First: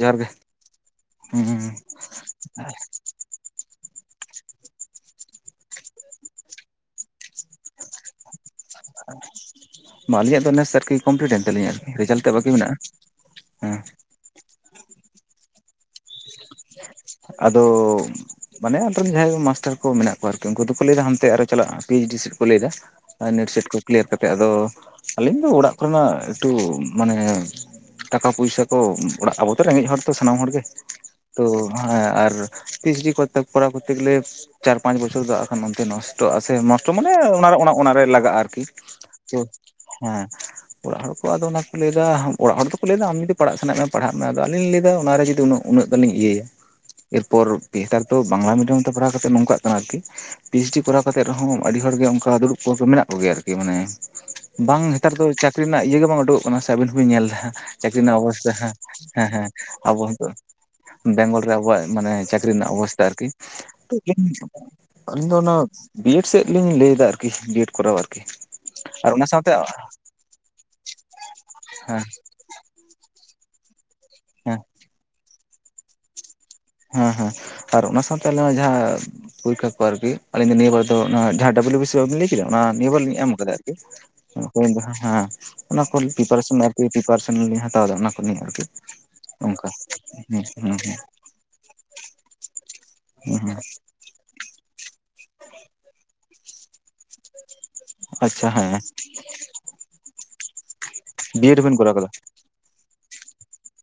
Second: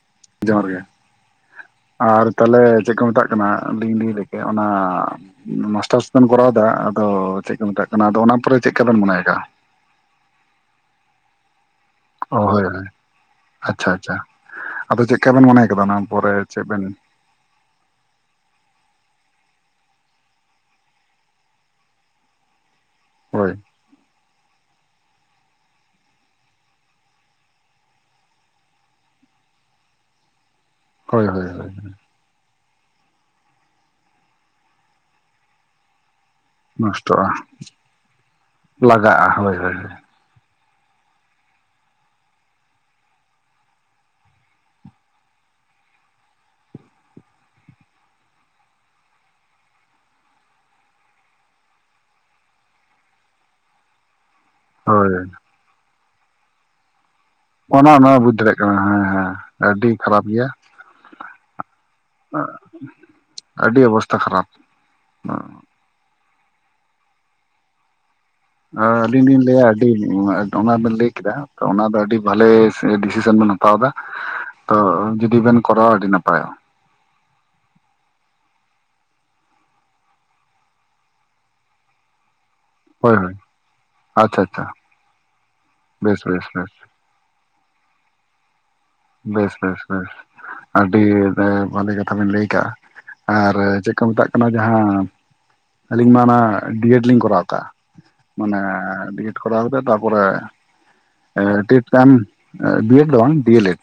ᱡᱚᱦᱟᱨ ᱜᱮ ᱡᱚᱸᱦᱟᱨ ᱜᱮ ᱦᱩᱸ ᱟᱨ ᱛᱟᱦᱞᱮ ᱪᱮᱜ ᱠᱚ ᱢᱮᱛᱟᱜ ᱠᱟᱱᱟ ᱰᱤᱧ ᱰᱤᱧ ᱞᱮᱠᱮ ᱚᱱᱟ, ᱢᱟᱥᱴᱟᱥ ᱵᱮᱱ ᱠᱚᱨᱟᱣ ᱫᱟ ᱟᱫᱚ ᱪᱮᱜ ᱠᱚ ᱢᱮᱛᱟᱜ ᱠᱟᱱᱟ ᱟᱫᱚ ᱚᱱᱟ ᱯᱚᱨᱮ ᱪᱮᱜ ᱠᱟᱵᱮᱱ ᱢᱚᱱᱮ ᱠᱟᱜᱼᱟ? ᱢᱟ ᱟᱹᱞᱤᱧᱟᱜ ᱫᱚ ᱱᱮᱥ ᱟᱨᱠᱤ ᱠᱚᱢᱯᱞᱤᱴ ᱮᱱ ᱛᱟᱹᱞᱤᱧᱟ ᱟᱨᱠᱤ ᱨᱮᱡᱟᱞ ᱛᱮᱜ ᱚ ᱵᱟᱹᱠᱤ ᱦᱳᱭ ᱢᱮᱱᱟᱜᱼᱟ ᱦᱳᱭ ᱦᱩᱸ᱾ ᱟᱪᱪᱷᱟ ᱟᱪᱪᱷᱟ ᱟᱫᱚ ᱪᱮᱜ ᱠᱟ ᱵᱮᱱ ᱢᱚᱱᱮ ᱠᱟᱫᱟ ᱚᱱᱟ ᱯᱚᱨᱮ ᱪᱮᱜ ᱵᱮᱱ ᱟᱫᱚ, ᱢᱟᱱᱮ ᱚᱱᱛᱨᱮᱱ ᱡᱟᱦᱟᱸᱭ ᱢᱟᱥᱴᱟᱨ ᱠᱚ ᱢᱮᱱᱟᱜ ᱠᱚᱣᱟ ᱟᱨᱠᱤ ᱩᱱᱠᱩ ᱫᱚᱠᱚ ᱞᱟᱹᱭᱫᱟ ᱦᱟᱱᱛᱮ ᱟᱨᱚ ᱪᱟᱞᱟᱜᱼᱟ ᱯᱤ ᱮᱭᱤᱪ ᱰᱤ ᱥᱮᱜ ᱠᱚ ᱞᱮᱭ ᱫᱟ᱾ ᱟ ᱱᱮᱴ ᱦᱳᱭ ᱥᱮᱴ ᱠᱚ ᱠᱞᱤᱭᱟᱨ ᱠᱟᱛᱮᱜ ᱟᱫᱚ ᱟᱹᱞᱤᱧ ᱫᱚ ᱚᱲᱟᱜ ᱠᱚᱨᱮᱱᱟᱜ ᱮᱠᱴᱩ ᱢᱟᱱᱮ, ᱴᱟᱠᱟ ᱯᱩᱭᱥᱟᱹ ᱠᱚ ᱚᱲᱟᱜ ᱟᱵᱚᱛᱚ ᱨᱮᱸᱜᱮᱡ ᱦᱚᱲ ᱛᱚ ᱥᱟᱱᱟᱢ ᱦᱚᱲ ᱜᱮ᱾ ᱦᱳᱭ ᱛᱚ ᱦᱳᱭ ᱦᱮᱸ ᱦᱳᱭ, ᱟᱨ ᱯᱤ ᱮᱭᱤᱪ ᱰᱤ ᱠᱚᱨᱛᱮ ᱠᱚᱨᱟᱣ ᱠᱚᱨᱛᱮ ᱜᱮᱞᱮ ᱪᱟᱨ ᱯᱟᱸᱪ ᱵᱚᱪᱷᱚᱨ ᱫᱚ ᱟᱠᱷᱟᱱ ᱚᱱᱛᱮ ᱱᱚᱥ ᱴᱚᱜ-ᱟ ᱥᱮ ᱱᱚᱥᱴᱚ ᱢᱟᱱᱮ ᱱᱚᱥᱴᱚᱜᱼᱟ ᱚᱱᱟ ᱚᱱᱟᱨᱮ ᱞᱟᱜᱟᱜᱼᱟ ᱟᱨᱠᱤ ᱞᱟᱜᱟᱜᱼᱟ ᱛᱚ ᱦᱳᱭ ᱦᱳᱭ ᱦᱮᱸ᱾ ᱚᱲᱟᱜ ᱦᱚᱲ ᱠᱚ ᱟᱫᱚ ᱚᱱᱟ ᱠᱚ ᱞᱟᱹᱭ ᱫᱟ ᱚᱲᱟᱜ ᱦᱚᱲ ᱚᱲᱟᱜ ᱦᱚᱲ ᱠᱚ ᱟᱫᱚ ᱚᱱᱟ ᱠᱚ ᱞᱟᱹᱭ ᱫᱟ ᱚᱲᱟᱜ ᱦᱚᱲ ᱫᱚ ᱠᱚ ᱞᱟᱹᱭ ᱫᱟ ᱟᱢ ᱡᱩᱫᱤ ᱯᱟᱲᱦᱟᱜ ᱥᱟᱱᱟᱭᱮᱫ ᱢᱮᱭᱟ ᱯᱟᱲᱦᱟᱜ ᱢᱮ ᱟᱫᱚ ᱟᱞᱤᱧ ᱞᱤᱧ ᱞᱟᱹᱭ ᱫᱟ ᱚᱱᱟ ᱨᱮ ᱡᱩᱫᱤ ᱩᱱᱟᱹᱜ ᱩᱱᱟᱹᱜ ᱜᱟᱱ ᱤᱧ ᱤᱭᱟᱹᱭᱟ, ᱮᱨᱯᱚᱨ ᱯᱮᱛᱟᱨ ᱛᱚ ᱵᱟᱝᱞᱟ ᱢᱤᱰᱤᱭᱟᱢ ᱛᱮ ᱯᱟᱲᱦᱟᱣ ᱠᱟᱛᱮᱫ ᱱᱚᱝᱠᱟᱜ ᱠᱟᱱᱟ ᱟᱨᱠᱤ ᱯᱤ ᱮᱭᱤᱪ ᱰᱤ ᱠᱚᱨᱟᱣ ᱠᱟᱛᱮ ᱨᱮᱦᱚᱸ ᱟᱹᱰᱤ ᱦᱚᱲ ᱜᱮ ᱚᱫᱠᱟ ᱫᱩᱲᱩᱵ ᱠᱚᱫᱚ ᱢᱮᱱᱟᱜ ᱠᱚᱜᱮᱭᱟ ᱟᱨᱠᱤ ᱢᱟᱱᱮ, ᱵᱟᱝ ᱦᱳᱭ ᱦᱮᱛᱟᱨ ᱫᱚ ᱪᱟᱹᱠᱷᱨᱤ ᱨᱮᱱᱟᱜ ᱤᱭᱟᱹ ᱜᱮ ᱵᱟᱝ ᱳᱰᱳᱠᱚᱜ ᱠᱟᱱᱟ ᱥᱮ ᱟᱵᱤᱱ ᱦᱚᱸᱵᱤᱱ ᱧᱮᱞ ᱫᱟ᱾ ᱚᱱᱟ ᱪᱟᱠᱷᱨᱤ ᱚᱱᱟ ᱨᱮᱱᱟᱜ ᱵᱩᱡᱽ ᱚᱵᱚᱥᱛᱷᱟ ᱫᱟᱲᱮᱭᱟᱜ ᱠᱟᱱᱟ ᱦᱮᱸ ᱦᱮᱸ ᱟᱹᱰᱤ ᱟᱵᱚ ᱠᱷᱟᱨᱟᱯ ᱦᱚᱛᱳ ᱜᱮᱭᱟ ᱵᱮᱝᱜᱚᱞ ᱨᱟᱵᱚᱣᱟᱜ ᱢᱟᱱᱮ ᱪᱟᱠᱷᱨᱤ ᱨᱮᱱᱟᱜ ᱚᱵᱚᱥᱛᱟ ᱟᱨᱠᱤ ᱟᱹᱰᱤ ᱚᱵᱚᱥᱛᱷᱟ ᱠᱷᱟᱨᱟᱯ [inaudible] ᱟᱞᱤᱧ ᱫᱚ ᱚᱱᱟᱹᱜ ᱵᱤᱭᱮᱰ ᱥᱮᱜ ᱜᱮ ᱞᱤᱧ ᱞᱟᱹᱭ ᱫᱟ ᱟᱨᱠᱤ ᱰᱤᱭᱮᱰ ᱠᱚᱨᱟᱣ ᱟᱨᱠᱤ᱾ ᱟ ᱟᱨ ᱟᱹᱞᱤᱧ ᱚᱱᱟ ᱞᱤᱧ ᱥᱟᱶᱛᱮ ᱞᱟᱹᱭᱟ ᱟᱹᱰᱤ [unintelligible] ᱚᱱᱟ ᱵᱮᱱ ᱞᱟᱹᱭ ᱠᱮᱫᱟ ᱛᱚ ᱚᱱᱟ ᱫᱚ ᱦᱮᱸ ᱟᱹᱰᱤ ᱵᱷᱟᱞᱮ ᱰᱤᱥᱤᱥᱮᱱ ᱵᱮᱱ ᱦᱟᱛᱟᱣ ᱫᱟ ᱦᱮᱸ ᱛᱚ ᱡᱩᱫᱤ ᱵᱮᱱ ᱠᱚᱨᱟᱣᱟ ᱟᱹᱰᱤ ᱱᱟᱯᱟᱭᱚᱜᱼᱟ᱾ ᱦᱮᱸ ᱦᱮᱸ ᱟᱨ ᱚᱱᱟ ᱥᱟᱶᱛᱮ ᱟᱞᱮ ᱦᱚᱸ ᱡᱟᱦᱟ, ᱯᱚᱨᱤᱠᱷᱟ ᱠᱚ ᱟᱨᱠᱤ ᱟᱞᱤᱧ ᱫᱚ ᱱᱤᱭᱟᱹ ᱵᱟᱨ ᱫᱚ ᱱᱚᱣᱟ ᱡᱟᱦᱟᱸ ᱰᱟᱵᱞᱤᱭᱩ ᱵᱤᱥᱤ ᱵᱟᱹᱵᱤᱱ ᱞᱟᱹᱭ ᱠᱮᱫᱟ ᱚᱱᱟ ᱱᱤᱭᱟᱹ ᱵᱟᱨ ᱦᱳᱭ ᱞᱤᱧ ᱮᱢ ᱦᱳᱭ ᱠᱟᱫᱟ ᱟᱪᱪᱷᱟ ᱟᱪᱪᱷᱟ [inaudible] ᱡᱟᱸᱦᱟ ᱦᱟᱸ ᱚᱱᱟ ᱠᱚ ᱵᱮᱥ ᱵᱮᱥ ᱯᱤᱯᱟᱨᱮᱥᱚᱱ ᱵᱮᱥ ᱟᱨᱠᱤ ᱯᱤᱯᱟᱨᱮᱥᱚᱱ ᱚᱱᱟ ᱞᱤᱧ ᱦᱟᱛᱟᱣ ᱫᱟ ᱚᱱᱟ ᱠᱚ ᱱᱤᱭᱮ ᱟᱨᱠᱤ᱾ ᱵᱮᱥ ᱚᱱᱠᱟ ᱵᱮᱥ ᱵᱮᱥ ᱦᱮᱸ ᱦᱮᱸ ᱟᱹᱰᱤ ᱮ ᱵᱷᱟᱞᱮ ᱠᱟᱛᱷᱟ ᱵᱮᱱ ᱞᱟᱹᱭ ᱠᱟᱜᱼᱟ ᱦᱮᱸ ᱟᱨ ᱦᱮᱸ ᱪᱮᱫ ᱠᱚ ᱢᱮᱛᱟᱜ ᱠᱟᱱᱟ ᱡᱟᱦᱟᱸ ᱟᱹᱞᱤᱧ ᱢᱟ ᱚᱱᱟ ᱰᱤᱭᱮᱰ ᱞᱤᱧ ᱠᱚᱨᱟᱣ ᱠᱟᱜ-ᱟ ᱟᱪᱪᱷᱟ ᱢᱟᱱᱮ ᱦᱮᱸ ᱰᱤᱭᱮᱰ ᱠᱚᱨᱟᱣ ᱠᱟᱛᱮᱜ ᱛᱟᱯᱚᱨᱮ ᱮ ᱵᱤᱭᱮᱰ ᱵᱮᱱ ᱰᱤᱰ ᱠᱚᱨᱟᱣ ᱠᱟᱫᱟ ᱜᱟᱱ ᱵᱤᱭᱮᱰ ᱫᱚ ᱵᱟᱝ ᱰᱤᱭᱮᱞᱮᱰ᱾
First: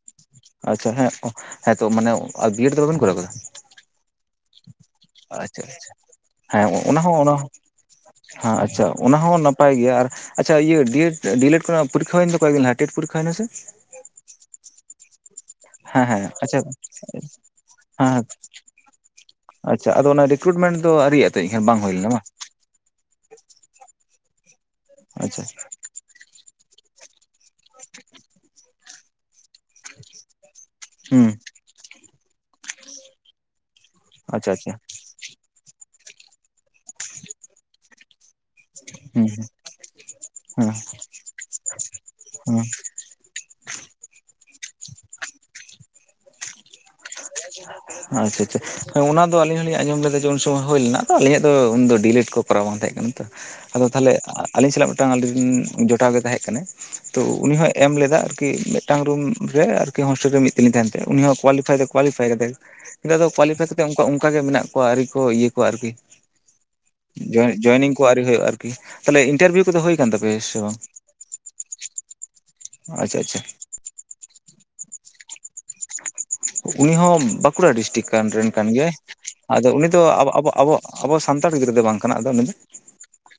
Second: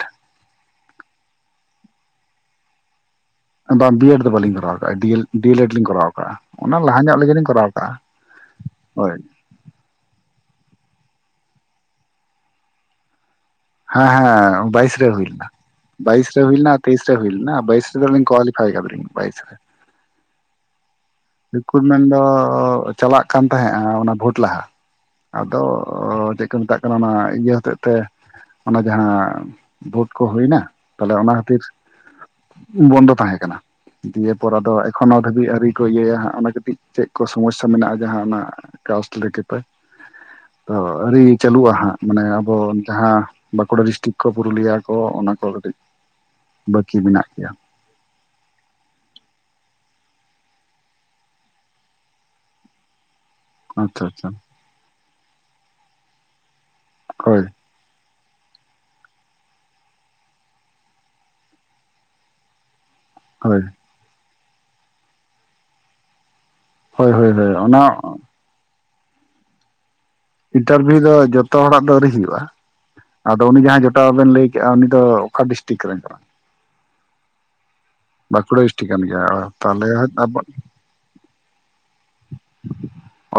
ᱟᱪᱪᱷᱟ ᱦᱮᱸ ᱠᱚᱸ ᱦᱮᱸᱛᱚ ᱢᱟᱱᱮ ᱟ ᱵᱤᱭᱮᱰ ᱫᱚ ᱵᱟᱵᱮᱱ ᱠᱚᱨᱟᱣ ᱠᱟᱫᱟ? ᱟᱵᱟᱝ ᱵᱤᱭᱮᱰ ᱫᱚ ᱵᱟᱞᱤᱧ ᱠᱚᱨᱟᱣ [unintelligible] ᱰᱤ ᱮᱞ ᱰᱤᱭᱮᱞᱮᱰ ᱟᱪᱪᱷᱟ ᱞᱤᱧ ᱟᱪᱪᱷᱟ ᱠᱚᱨᱟᱣ ᱠᱟᱜᱼᱟ ᱚᱱᱟ ᱦᱮᱸ ᱞᱟᱦᱟ ᱦᱚᱸ ᱧᱚᱜ ᱚᱱᱟ ᱨᱮᱜᱮᱞᱤᱧ ᱠᱚᱨᱟᱣ ᱠᱟᱜᱼᱟ ᱦᱳᱭ᱾ ᱯᱟᱭ ᱜᱮᱭᱟ ᱟᱨ ᱟᱪᱪᱷᱟ ᱤᱭᱟᱹ ᱰᱤᱭᱮᱴ ᱰᱤᱭᱮᱞᱮᱴ ᱠᱚᱨᱮᱱᱟᱜ ᱯᱚᱨᱤᱠᱠᱷᱟ ᱦᱩᱭᱮᱱ ᱫᱚ ᱠᱚᱭᱮᱜ ᱫᱤᱱ ᱞᱟᱦᱟ ᱴᱮᱴ ᱯᱚᱨᱤᱠᱷᱟ ᱦᱩᱭ ᱱᱟ ᱥᱮ? ᱦᱮᱸ ᱦᱮᱸ ᱵᱟᱭᱤᱥ ᱨᱮ ᱦᱩᱭ ᱞᱮᱱᱟ᱾ ᱦᱮᱸ ᱦᱮᱸ ᱵᱟᱭᱤᱥ ᱨᱮ ᱟᱪᱪᱷᱟ ᱦᱩᱭ ᱦᱮᱸ ᱞᱮᱱᱟ ᱟᱨ ᱛᱮᱭᱤᱥ ᱨᱮ ᱦᱩᱭᱞᱮᱱᱟ, ᱵᱟᱭᱤᱥ ᱨᱮ ᱫᱚᱞᱤᱧ ᱠᱚᱣᱟᱞᱤᱯᱷᱟᱭ ᱟᱫᱟᱞᱤᱧ ᱵᱟᱭᱤᱥ ᱨᱮ᱾ ᱟᱪᱪᱷᱟ ᱟᱫᱚ ᱚᱱᱟ ᱨᱤᱠᱨᱩᱴᱢᱮᱱᱴ ᱫᱚ ᱟᱣᱨᱤᱭᱟᱜ-ᱟ ᱛᱚ? ᱨᱤᱠᱨᱩᱴᱢᱮᱱᱴ ᱫᱚ ᱪᱟᱞᱟᱜ ᱠᱟᱱ ᱛᱟᱦᱮᱸᱼᱟ ᱚᱱᱟ ᱵᱷᱳᱴ ᱞᱟᱦᱟ ᱟᱪᱪᱷᱟ ᱟᱫᱚ ᱚᱻ ᱪᱮᱫ ᱠᱚ ᱢᱮᱛᱟᱜ ᱠᱟᱱᱟ, ᱚᱱᱟ ᱤᱭᱟᱹ ᱦᱚᱛᱮᱜ ᱛᱮ ᱚᱱᱟ ᱡᱟᱦᱟᱸ ᱵᱷᱳᱴ ᱠᱚ ᱦᱩᱭᱱᱟ ᱛᱟᱦᱞᱮ ᱦᱩᱸ ᱚᱱᱟ ᱠᱷᱟᱹᱛᱤᱨ ᱵᱚᱱᱫᱚ ᱛᱟᱦᱮᱸ ᱠᱟᱱᱟ, ᱟᱪᱪᱷᱟ ᱫᱤᱭᱮᱯᱚᱨ ᱟᱫᱚ ᱟᱪᱪᱷᱟ ᱮᱠᱷᱚᱱ ᱦᱚᱸ ᱫᱷᱟᱹᱵᱤᱡ ᱟᱣᱨᱤ ᱠᱚ ᱤᱭᱟᱹᱭᱟ ᱦᱟᱸᱜ ᱚᱱᱟ ᱠᱟᱹᱴᱤᱡ ᱪᱮᱫ ᱠᱚ ᱥᱚᱢᱚᱥᱥᱟ ᱢᱮᱱᱟᱜᱼᱟ ᱡᱟᱦᱟᱸ ᱚᱱᱟ ᱠᱟᱥᱴ ᱦᱩᱸ ᱦᱩᱸ ᱞᱮᱠᱟᱛᱮ ᱛᱚ ᱟᱹᱣᱨᱤ ᱪᱟᱹᱞᱩᱜᱼᱟ ᱦᱟᱸᱜ ᱢᱟᱱᱮ ᱦᱩᱸ ᱟᱵᱚ ᱡᱟᱦᱟᱸ ᱵᱟᱸᱠᱩᱲᱟ ᱰᱤᱥᱴᱤᱠ ᱠᱚ ᱯᱩᱨᱩᱞᱤᱭᱟ ᱠᱚ ᱚᱱᱟ ᱠᱚ ᱠᱟᱹᱴᱤᱡ ᱵᱟᱹᱠᱤ ᱢᱮᱱᱟᱜ ᱜᱮᱭᱟ᱾ ᱟᱪᱪᱷᱟ ᱟᱪᱪᱷᱟ ᱦᱮᱸ ᱚᱱᱟ ᱫᱚ ᱟᱞᱤᱧ ᱦᱚᱸᱞᱤᱧ ᱟᱸᱡᱚᱢ ᱞᱮᱫᱟ ᱡᱮ ᱩᱱ ᱥᱚᱢᱚᱭ ᱦᱩᱭ ᱞᱮᱱᱟ ᱟᱫᱚ ᱟᱞᱤᱧᱟᱜ ᱫᱚ ᱩᱱ ᱫᱚ ᱰᱤᱭᱮᱞᱮᱴ ᱠᱚ ᱠᱚᱨᱟᱣ ᱵᱟᱝ ᱛᱟᱦᱮᱸ ᱠᱟᱱᱟ᱾ ᱟᱫᱚ ᱟᱪᱪᱷᱟ ᱛᱟᱦᱚᱞᱮ ᱟᱪᱪᱷᱟ ᱟᱹᱞᱤᱧ ᱥᱟᱞᱟᱜ ᱢᱤᱫᱴᱟᱝ ᱟᱞᱤᱧ ᱨᱮᱱ ᱡᱚᱴᱟᱣ ᱜᱮ ᱛᱟᱦᱮᱸᱜ ᱠᱟᱱᱟᱭ ᱛᱚ ᱦᱳᱭ ᱩᱱᱤ ᱦᱚᱸ ᱮᱢ ᱞᱮᱫᱟ ᱟᱨᱠᱤ, ᱢᱤᱫᱴᱟᱝ ᱨᱩᱢ ᱨᱮ ᱟᱨᱠᱤ ᱦᱳᱥᱴᱮᱞ ᱨᱮ ᱢᱤᱫ ᱛᱮᱞᱤᱧ ᱛᱟᱦᱮᱱ ᱛᱮ ᱩᱱᱤ ᱦᱚᱸ ᱠᱳᱣᱟᱞᱤᱯᱷᱟᱭ ᱫᱚ ᱠᱳᱣᱟᱞᱤᱯᱷᱟᱭ ᱠᱟᱫᱟᱭ, ᱱᱮᱛᱟᱨ ᱫᱚ ᱦᱳᱭ ᱠᱳᱣᱟᱞᱤᱯᱷᱟᱭ ᱠᱟᱛᱮᱜ ᱚᱱᱠᱟᱜ ᱜᱮ ᱢᱮᱱᱟᱜ ᱠᱚᱣᱟ ᱟᱹᱣᱨᱤ ᱠᱚ ᱤᱭᱟᱹ ᱠᱚᱣᱟ ᱟᱨᱠᱤ᱾ ᱦᱳᱭ ᱦᱳᱭ ᱦᱳᱭ ᱚᱱᱟ ᱡᱚᱭᱮᱱᱤᱝ ᱠᱚ ᱟᱨᱣᱨᱤ ᱦᱩᱭᱩᱜᱼᱟ ᱟᱨᱠᱤ, ᱛᱟᱞᱦᱮ ᱤᱱᱴᱟᱨᱵᱷᱤᱭᱩ ᱠᱚᱫᱚ ᱦᱩᱭ ᱠᱟᱱ ᱛᱟᱯᱮᱭᱟ ᱥᱮ ᱵᱟᱝ ᱤᱱᱴᱟᱨᱵᱷᱤᱭᱩ ᱫᱚ ᱡᱚᱛᱚ ᱦᱚᱲᱟᱜ ᱫᱚ ᱟᱹᱣᱨᱤ ᱦᱩᱭᱩᱜᱼᱟ, ᱟᱪᱪᱷᱟ ᱟᱪᱪᱷᱟ ᱟᱫᱚ ᱩᱱᱤ ᱡᱟᱦᱟᱸ ᱡᱚᱴᱟᱣ ᱵᱮᱱ ᱞᱟᱹᱭ ᱠᱮᱫᱼᱟ ᱩᱱᱤ ᱫᱚ ᱚᱠᱟ ᱰᱤᱥᱴᱤᱠ ᱨᱮᱱ ᱠᱟᱱᱟ [unintelligible] ᱩᱱᱤ ᱦᱚᱸ ᱵᱟᱸᱠᱩᱲᱟ ᱰᱤᱥᱴᱤᱠ ᱠᱟᱱ ᱨᱮᱱ ᱵᱟᱸᱠᱩᱲᱟ ᱠᱟᱱ ᱰᱤᱥᱴᱤᱠ ᱜᱮᱭᱟᱭ, ᱜᱮᱭᱟ ᱟᱫᱚ ᱩᱱᱤ ᱛᱟᱦᱚᱞᱮ ᱫᱚ ᱟᱵᱚ ᱟᱵᱚ-ᱟᱵᱚ- ᱟᱵᱚᱣᱟᱜ ᱟᱵᱚ ᱥᱟᱱᱛᱟᱲ ᱜᱤᱫᱽᱨᱟᱹ ᱫᱚᱭ ᱵᱟᱝ ᱠᱟᱱᱟ ᱟᱫᱚ ᱩᱱᱤ ᱫᱚ,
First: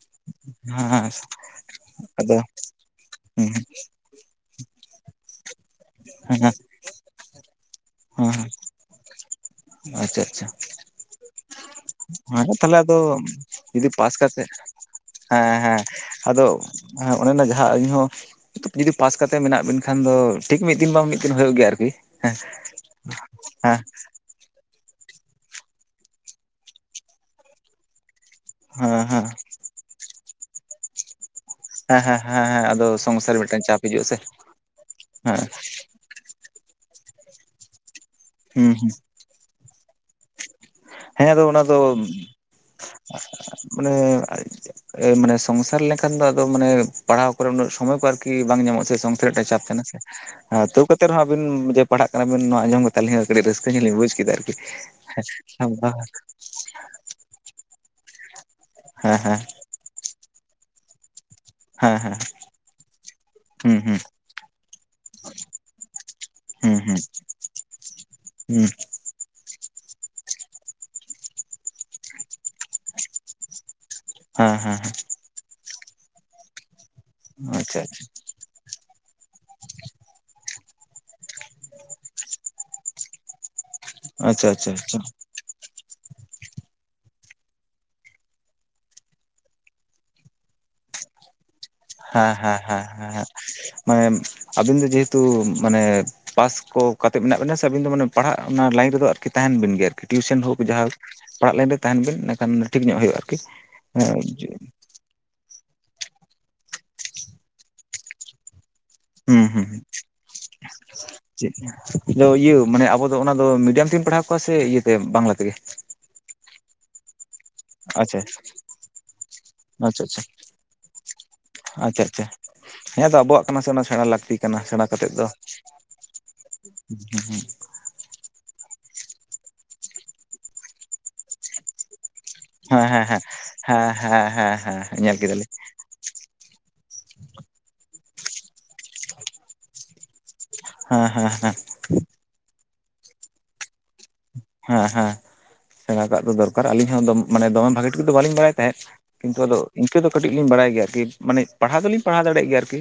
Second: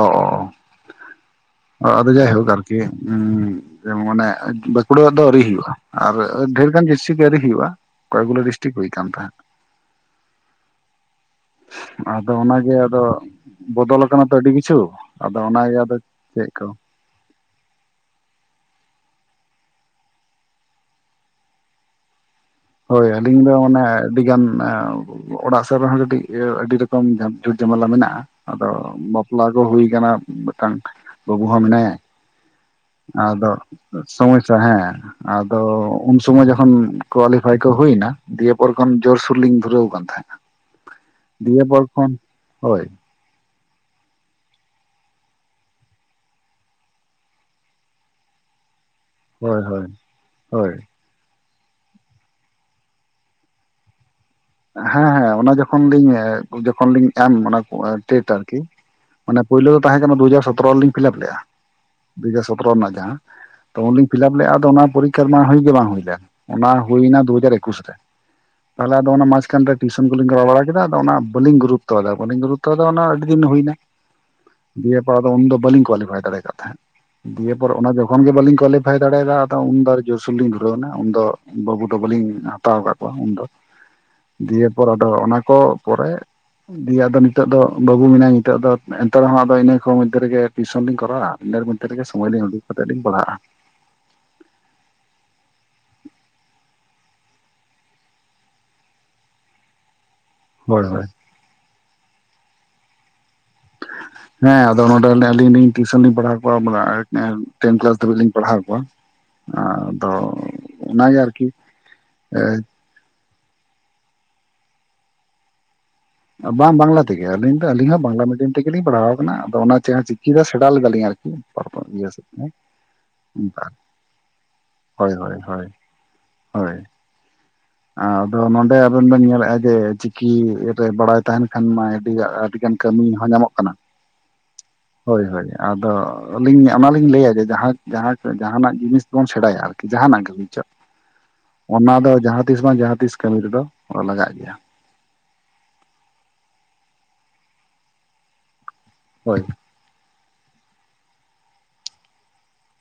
ᱚ ᱚ ᱦᱮᱸ ᱟᱫᱚ ᱡᱟᱭ ᱦᱳᱠ ᱟᱨᱠᱤ᱾ ᱦᱮᱸ ᱡᱮ ᱢᱟᱱᱮ ᱵᱟᱸᱠᱩᱲᱟ [unintelligible] ᱫᱚ ᱟᱹᱣᱨᱤ ᱦᱩᱭᱩᱜᱼᱟ᱾ᱟᱨ ᱦᱮᱸ ᱦᱮᱸ ᱰᱷᱮᱨ ᱜᱟᱱ ᱤᱥ ᱠᱤ ᱟᱹᱣᱨᱤ ᱦᱩᱭᱩᱜᱼᱟ ᱠᱚᱭᱮᱜ ᱜᱩᱞᱟ ᱰᱤᱥᱴᱤᱠ ᱦᱩᱭ ᱟᱠᱟᱱ ᱛᱟᱦᱮᱸᱫ᱾ ᱟᱪᱪᱷᱟ ᱟᱪᱪᱷᱟ᱾ [inaudible] ᱟᱫᱚ ᱦᱮᱸ ᱚᱱᱟᱜᱮ ᱛᱟᱦᱚᱞᱮ ᱟᱫᱚ ᱡᱩᱫᱤ ᱵᱚᱫᱚᱞ ᱯᱟᱥ ᱟᱠᱟᱱᱟ ᱛᱚ ᱠᱟᱛᱮᱫ ᱟᱹᱰᱤ ᱠᱤᱪᱷᱩ ᱟᱫᱚ ᱚᱱᱟᱜᱮ ᱟᱫᱚ ᱪᱮᱫ ᱠᱚ? ᱦᱮ, ᱸ ᱚᱱᱮ ᱚᱱᱟ ᱡᱟᱦᱟᱸ ᱤᱧ ᱦᱚᱸ ᱡᱩᱫᱤ ᱯᱟᱥ ᱠᱟᱛᱮᱫ ᱢᱮᱱᱟᱜ ᱵᱤᱱ ᱠᱷᱟᱱ ᱫᱚ ᱴᱷᱤᱠ ᱢᱤᱫ ᱫᱤᱱ ᱵᱟᱝ ᱢᱤᱫ ᱫᱤᱱ ᱦᱩᱭᱩᱜ ᱜᱮᱭᱟ ᱟᱨᱠᱤ ᱦᱮᱸ᱾ ᱦᱳᱭ ᱟᱹᱞᱤᱧ ᱫᱚ ᱢᱟᱱᱮ ᱟᱹᱰᱤ ᱜᱟᱱ ᱚᱲᱟᱜ ᱥᱮᱫ ᱨᱮᱦᱚᱸ ᱟᱹᱰᱤ ᱟᱹᱰᱤ ᱨᱚᱠᱚᱢ ᱡᱷᱩᱴ ᱡᱷᱟᱢᱮᱞᱟ ᱢᱮᱱᱟᱜᱼᱟ᱾ ᱟᱫᱚ ᱦᱮᱸ ᱦᱮᱸ ᱵᱟᱯᱞᱟ ᱠᱚ ᱦᱩᱭ ᱟᱠᱟᱱᱟ ᱢᱤᱫᱴᱟᱝ ᱵᱟᱹᱵᱩ ᱦᱚᱸ ᱢᱮᱱᱟᱭᱟ᱾ ᱦᱮᱸ ᱦᱮᱸ ᱦᱮᱸ ᱟᱫᱚ ᱥᱚᱝᱥᱟᱨ ᱨᱮ ᱟᱫᱚ ᱢᱤᱫᱴᱟᱝ ᱪᱟᱯ ᱦᱤᱡᱩᱜᱼᱟ ᱥᱮ ᱥᱚᱢᱚᱭᱥᱟ ᱦᱮᱸ ᱦᱮᱸ ᱟᱫᱚ ᱩᱱ ᱥᱚᱢᱚᱭ ᱡᱚᱠᱷᱚᱱ ᱠᱳᱣᱟᱞᱤᱯᱷᱟᱭ ᱠᱚ ᱦᱩᱭᱮᱱᱟ ᱫᱤᱭᱮ ᱯᱚᱨ ᱦᱩᱸ ᱦᱩᱸ ᱠᱷᱚᱱ ᱡᱳᱨᱥᱳᱨ ᱞᱤᱧ ᱫᱷᱩᱨᱟᱹᱣ ᱠᱟᱱ ᱛᱟᱦᱮᱸᱱᱟ᱾ ᱦᱮᱸ ᱟᱫᱚ ᱚᱱᱟ ᱫᱚ ᱫᱤᱭᱮᱯᱚᱨ ᱠᱷᱚᱱ ᱦᱳᱭ ᱢᱟᱱᱮ ᱢᱟᱱᱮ ᱥᱚᱝᱥᱟᱨ ᱞᱮᱱᱠᱷᱟᱱ ᱫᱚ ᱟᱫᱚ ᱢᱟᱱᱮ ᱯᱟᱲᱦᱟᱣ ᱠᱚᱨᱮ ᱩᱱᱟᱹᱜ ᱥᱚᱢᱚᱭ ᱠᱚ ᱟᱨᱠᱤ ᱵᱟᱝ ᱧᱟᱢᱚᱜᱼᱟ ᱥᱮ [unintelligible] ᱦᱳᱭ ᱪᱟᱯ ᱛᱟᱦᱮᱱᱟ ᱦᱳᱭ ᱥᱮ, ᱦᱳᱭ ᱛᱟᱹᱣ ᱮᱱᱛᱮᱨᱮ ᱦᱚ ᱟᱵᱮᱱ ᱡᱮ ᱯᱟᱲᱟᱦᱟᱜ ᱠᱟᱱᱟ ᱵᱤᱱ ᱱᱚᱣᱟ ᱟᱸᱡᱚᱢ ᱠᱟᱛᱮᱜ ᱟᱞᱤᱧ ᱦᱚᱸ ᱠᱟᱹᱴᱤᱡ ᱨᱟᱹᱥᱠᱟᱹ ᱧᱚᱸᱜᱞᱤᱧ ᱵᱩᱡᱽ ᱠᱮᱫᱟ᱾ ᱟᱨᱠᱤ᱾ ᱦᱮᱸ ᱦᱮᱸ ᱚᱱᱟ ᱡᱚᱠᱷᱚᱱ ᱞᱤᱧ ᱡᱚᱠᱷᱚᱱ ᱞᱤᱧ ᱮᱢ ᱚᱱᱟ ᱴᱮᱴ ᱟᱨᱠᱤ᱾ ᱦᱮᱸ ᱢᱟᱱᱮ ᱯᱳᱭᱞᱳ ᱫᱚ ᱛᱟᱦᱮᱸ ᱠᱟᱱᱟ, ᱫᱩ ᱦᱟᱡᱟᱨ ᱥᱚᱛᱨᱚ ᱨᱮᱞᱤᱧ ᱯᱷᱤᱞᱟᱯ ᱞᱮᱜᱼᱟ ᱦᱮᱸ ᱦᱮᱸ ᱾ ᱫᱩ ᱦᱟᱡᱟᱨ ᱥᱚᱛᱨᱚ ᱨᱮᱱᱟᱜ ᱡᱟᱦᱟᱸ ᱦᱩᱸ ᱛᱚ ᱦᱩᱸ ᱩᱱᱞᱤᱧ ᱯᱷᱤᱞᱟᱯ ᱞᱮᱜ ᱟᱫᱚ ᱚᱱᱟ ᱯᱚᱨᱤᱠᱠᱷᱟ ᱢᱟ ᱦᱩᱭ ᱜᱮ ᱵᱟᱝ ᱦᱩᱭ ᱞᱮᱱ, ᱚᱱᱟ ᱦᱩᱸ ᱦᱩᱸ ᱦᱩᱭᱱᱟ ᱫᱩ ᱦᱟᱡᱟᱨ ᱮᱠᱩᱥ ᱨᱮ ᱾ ᱦᱩᱸ ᱛᱟᱦᱚᱞ ᱟᱫᱚ ᱚᱱᱟ ᱢᱟ ᱮᱠᱷᱟᱱ ᱫᱚ ᱴᱤᱭᱥᱚᱱ ᱠᱚᱞᱤᱧ ᱠᱚᱨᱟᱣ ᱵᱟᱲᱟ ᱠᱮᱫᱟ ᱟᱫᱚ ᱚᱱᱟ ᱵᱟᱹᱞᱤᱧ ᱜᱩᱨᱩᱛᱛᱚ ᱟᱫᱟ ᱵᱟᱹᱞᱤᱧ ᱜᱩᱨᱩᱛᱚ ᱟᱫᱟ ᱚᱱᱟ ᱟᱹᱰᱤ ᱫᱤᱱ ᱦᱩᱭᱱᱟ ᱦᱮᱸ ᱦᱮᱸ ᱾ ᱫᱤᱭᱮ ᱯᱚᱨ ᱫᱚ ᱩᱱ ᱫᱚ ᱵᱟᱹᱞᱤᱧ ᱠᱳᱣᱟᱞᱤᱯᱷᱟᱭ ᱫᱟᱲᱮ ᱠᱟᱫ ᱛᱟᱦᱮᱸᱫ, ᱫᱤᱭᱮ ᱯᱚᱨ ᱟᱪᱪᱷᱟ ᱚᱱᱟ ᱡᱚᱠᱷᱚᱱ ᱜᱮ ᱵᱟᱹᱞᱤᱧ ᱠᱳᱣᱟᱞᱤᱯᱷᱟᱭ ᱯᱷᱟᱭ ᱫᱟᱲᱮᱭᱟᱫᱟ ᱟᱫᱚ, ᱩᱱ ᱫᱚ ᱟᱨᱚ ᱡᱳᱨᱥᱩᱨ ᱞᱤᱧ ᱫᱷᱩᱨᱟᱹᱣᱱᱟ, ᱩᱱᱫᱚ ᱵᱟᱹᱵᱩ ᱫᱚ ᱵᱟᱹᱞᱤᱧ ᱦᱟᱛᱟᱣ ᱟᱠᱟᱫ ᱠᱚᱣᱟ ᱩᱱᱫᱚ ᱾ ᱟᱪᱪᱷᱟ ᱫᱤᱭᱮ ᱟᱪᱪᱷᱟ ᱯᱚᱨ ᱟᱪᱪᱷᱟ ᱟᱫᱚ, ᱚᱱᱟ ᱠᱚ ᱯᱚᱨᱮ ᱫᱤᱭᱮ ᱟᱫᱚ ᱱᱤᱛᱚᱜ ᱫᱚ ᱵᱟᱹᱵᱩ ᱢᱮᱱᱟᱭ ᱱᱤᱛᱚᱜ ᱫᱚ, ᱮᱱᱛᱮ ᱨᱮᱦᱚᱸ ᱟᱫᱚ ᱤᱱᱟᱹ ᱠᱚ ᱢᱚᱫᱽᱫᱷᱮ ᱨᱮ ᱜᱮ ᱴᱤᱭᱩᱥᱚᱱ ᱞᱤᱧ ᱠᱚᱨᱟᱣᱟ᱾ [unintelligible] ᱛᱮ ᱨᱮᱜ ᱥᱚᱢᱚᱭ ᱦᱮᱸ ᱞᱤᱧ ᱩᱰᱩ ᱠᱟᱛᱮ ᱦᱮᱸ ᱞᱤᱧ ᱦᱮᱸ ᱦᱮᱸ ᱯᱟᱲᱦᱟᱜᱼᱟ ᱾ ᱢᱟᱱᱮ, ᱟᱵᱤᱱ ᱫᱚ ᱡᱮᱦᱮᱛᱩ ᱢᱟᱱᱮ ᱯᱟᱥ ᱠᱚ ᱠᱟᱛᱮ ᱢᱮᱱᱟᱜ ᱵᱤᱱᱟ ᱥᱮ, ᱟᱹᱵᱤᱱ ᱫᱚ ᱢᱟᱱᱮ ᱯᱟᱲᱦᱟᱜ, ᱚᱱᱟ ᱞᱟᱭᱤᱱ ᱨᱮᱫᱚ ᱟᱨᱠᱤ ᱛᱟᱦᱮᱱ ᱵᱤᱱ ᱜᱮ ᱟᱨᱠᱤ ᱴᱤᱭᱩᱥᱮᱱ ᱦᱳᱠ ᱦᱳᱭ ᱡᱟᱦᱟᱸ ᱦᱳᱭ ᱯᱟᱲᱦᱟᱜ ᱞᱟᱭᱤᱱ ᱨᱮ ᱛᱟᱦᱮᱱ ᱵᱤᱱ, ᱤᱱᱟᱹᱠᱷᱟᱱ ᱴᱷᱤᱠ ᱧᱚᱜ ᱦᱳᱭᱳᱜᱼᱟ ᱟᱨᱠᱤ᱾ᱦᱮ ᱦᱮᱸ ᱟᱫᱚ ᱱᱚᱸᱰᱮ ᱚᱱᱮ ᱟᱹᱞᱤᱧ ᱞᱤᱧ ᱴᱤᱭᱩᱥᱚᱱ ᱞᱤᱧ ᱯᱟᱲᱦᱟᱣ ᱠᱚᱣᱟ, ᱴᱮᱱ ᱠᱮᱞᱟᱥ ᱫᱷᱟᱹᱵᱤᱡ ᱞᱤᱧ ᱯᱟᱲᱦᱟᱣ ᱠᱚᱣᱟ ᱾ ᱦᱩᱸ ᱦᱩᱸ, ᱚᱱᱟᱜᱮ ᱟᱨᱠᱤ ᱪᱮᱫ ᱟᱫᱚ ᱤᱭᱟᱹ ᱢᱟᱱᱮ ᱟᱵᱚ ᱟᱫᱚ ᱚᱱᱟ ᱫᱚ ᱢᱤᱰᱤᱭᱟᱢ ᱛᱮᱢ ᱯᱟᱲᱦᱟᱣ ᱠᱚᱣᱟ ᱥᱮ, ᱤᱭᱟᱹᱛᱮ ᱵᱟᱝᱞᱟ ᱛᱮᱜᱮ? ᱵᱟᱝ, ᱵᱟᱝᱞᱟ ᱛᱮᱜᱮ ᱟᱹᱞᱤᱧ ᱟᱹᱞᱤᱧ ᱦᱚᱸ ᱟᱪᱪᱷᱟ ᱵᱟᱝᱞᱟ ᱢᱤᱰᱤᱭᱟᱢ ᱛᱮᱜᱮᱞᱤᱧ ᱯᱟᱲᱦᱟᱣ ᱟᱠᱟᱱᱟ, ᱟᱫᱚ ᱚᱱᱟ ᱟᱪᱪᱷᱟ ᱪᱮᱦᱟ ᱟᱪᱪᱷᱟ ᱪᱤᱠᱤ ᱫᱚ ᱥᱮᱬᱟ ᱞᱮᱫᱟᱞᱤᱧ ᱟᱨᱠᱤ ᱤᱭᱟᱹ ᱦᱮᱸᱛᱚ ᱟᱵᱚᱣᱟᱜ ᱠᱟᱱᱟ ᱥᱮ, ᱚᱱᱟ ᱥᱮᱬᱟ ᱞᱟᱹᱠᱛᱤ ᱠᱟᱱᱟ, ᱥᱮᱬᱟ ᱠᱟᱛᱮ ᱦᱳᱭ ᱫᱚ ᱦᱳᱭ ᱦᱳᱭ ᱟ ᱟᱫ ᱱᱚᱰᱮ ᱟᱵᱮᱱ ᱵᱮᱱ ᱧᱮᱞᱮᱫᱼᱟ ᱡᱮ, ᱪᱤᱠᱤ ᱨᱮ ᱵᱟᱲᱟᱭ ᱠᱷᱟᱱ ᱢᱟ ᱟᱹᱰᱤ ᱟᱸᱴ ᱟᱹᱰᱤᱜᱟᱱ ᱦᱮᱸ ᱦᱮᱸ ᱠᱟᱹᱢᱤ ᱦᱮᱸ ᱦᱚᱸ ᱧᱟᱢᱚᱜ ᱠᱟᱱᱟ, ᱦᱮᱸ ᱦᱮᱸ ᱦᱮᱸ ᱦᱮᱸ ᱧᱮᱞ ᱦᱳᱭ ᱦᱳᱭ, ᱠᱮᱫᱟᱞᱤᱧ ᱟᱫᱚ ᱟᱹᱞᱤᱧ ᱚᱱᱟ ᱞᱤᱧ ᱞᱟᱹᱭᱟ ᱡᱮ, ᱡᱟᱦᱟᱸᱱᱟᱜ ᱡᱤᱱᱤᱥ ᱵᱚᱱ ᱥᱮᱬᱟᱭᱟ ᱟᱨᱠᱤ ᱡᱟᱦᱟᱸᱱᱟᱜ ᱜᱮ [unintelligible] ᱦᱮᱸ ᱦᱮᱸ ᱦᱮᱸ ᱾ ᱚᱱᱟ ᱫᱚ ᱡᱟᱦᱟᱸ ᱛᱤᱥ ᱵᱟᱝ, ᱡᱟᱦᱟᱸ ᱛᱤᱥ ᱠᱟᱹᱢᱤ ᱨᱮᱫᱚ ᱞᱟᱜᱟᱜ ᱜᱮᱭᱟ ᱾ ᱦᱮᱸ ᱦᱮᱸ, ᱥᱮᱬᱟ ᱠᱟᱜ ᱫᱚ ᱫᱚᱨᱠᱟᱨ, ᱟᱹᱞᱤᱧ ᱦᱚᱸ ᱢᱟᱱᱮ ᱫᱚᱢᱮ ᱵᱷᱟᱜᱤ ᱴᱷᱤᱠ ᱫᱚ ᱵᱟᱹᱞᱤᱧ ᱵᱟᱲᱟᱭ ᱛᱟᱦᱮᱸᱫ ᱾ ᱠᱤᱱᱛᱩ ᱦᱳᱭ ᱟᱫᱚ ᱤᱱᱠᱟᱹ ᱫᱚ ᱠᱟᱹᱴᱤᱡ ᱞᱤᱧ ᱵᱟᱲᱟᱭ ᱜᱮᱭᱟ ᱟᱨᱠᱤ, ᱢᱟᱱᱮ ᱯᱟᱲᱦᱟᱣ ᱫᱚᱞᱤᱧ ᱯᱟᱲᱦᱟᱣ ᱫᱟᱲᱮᱭᱟᱜ ᱜᱮᱭᱟ ᱟᱨᱠᱤ᱾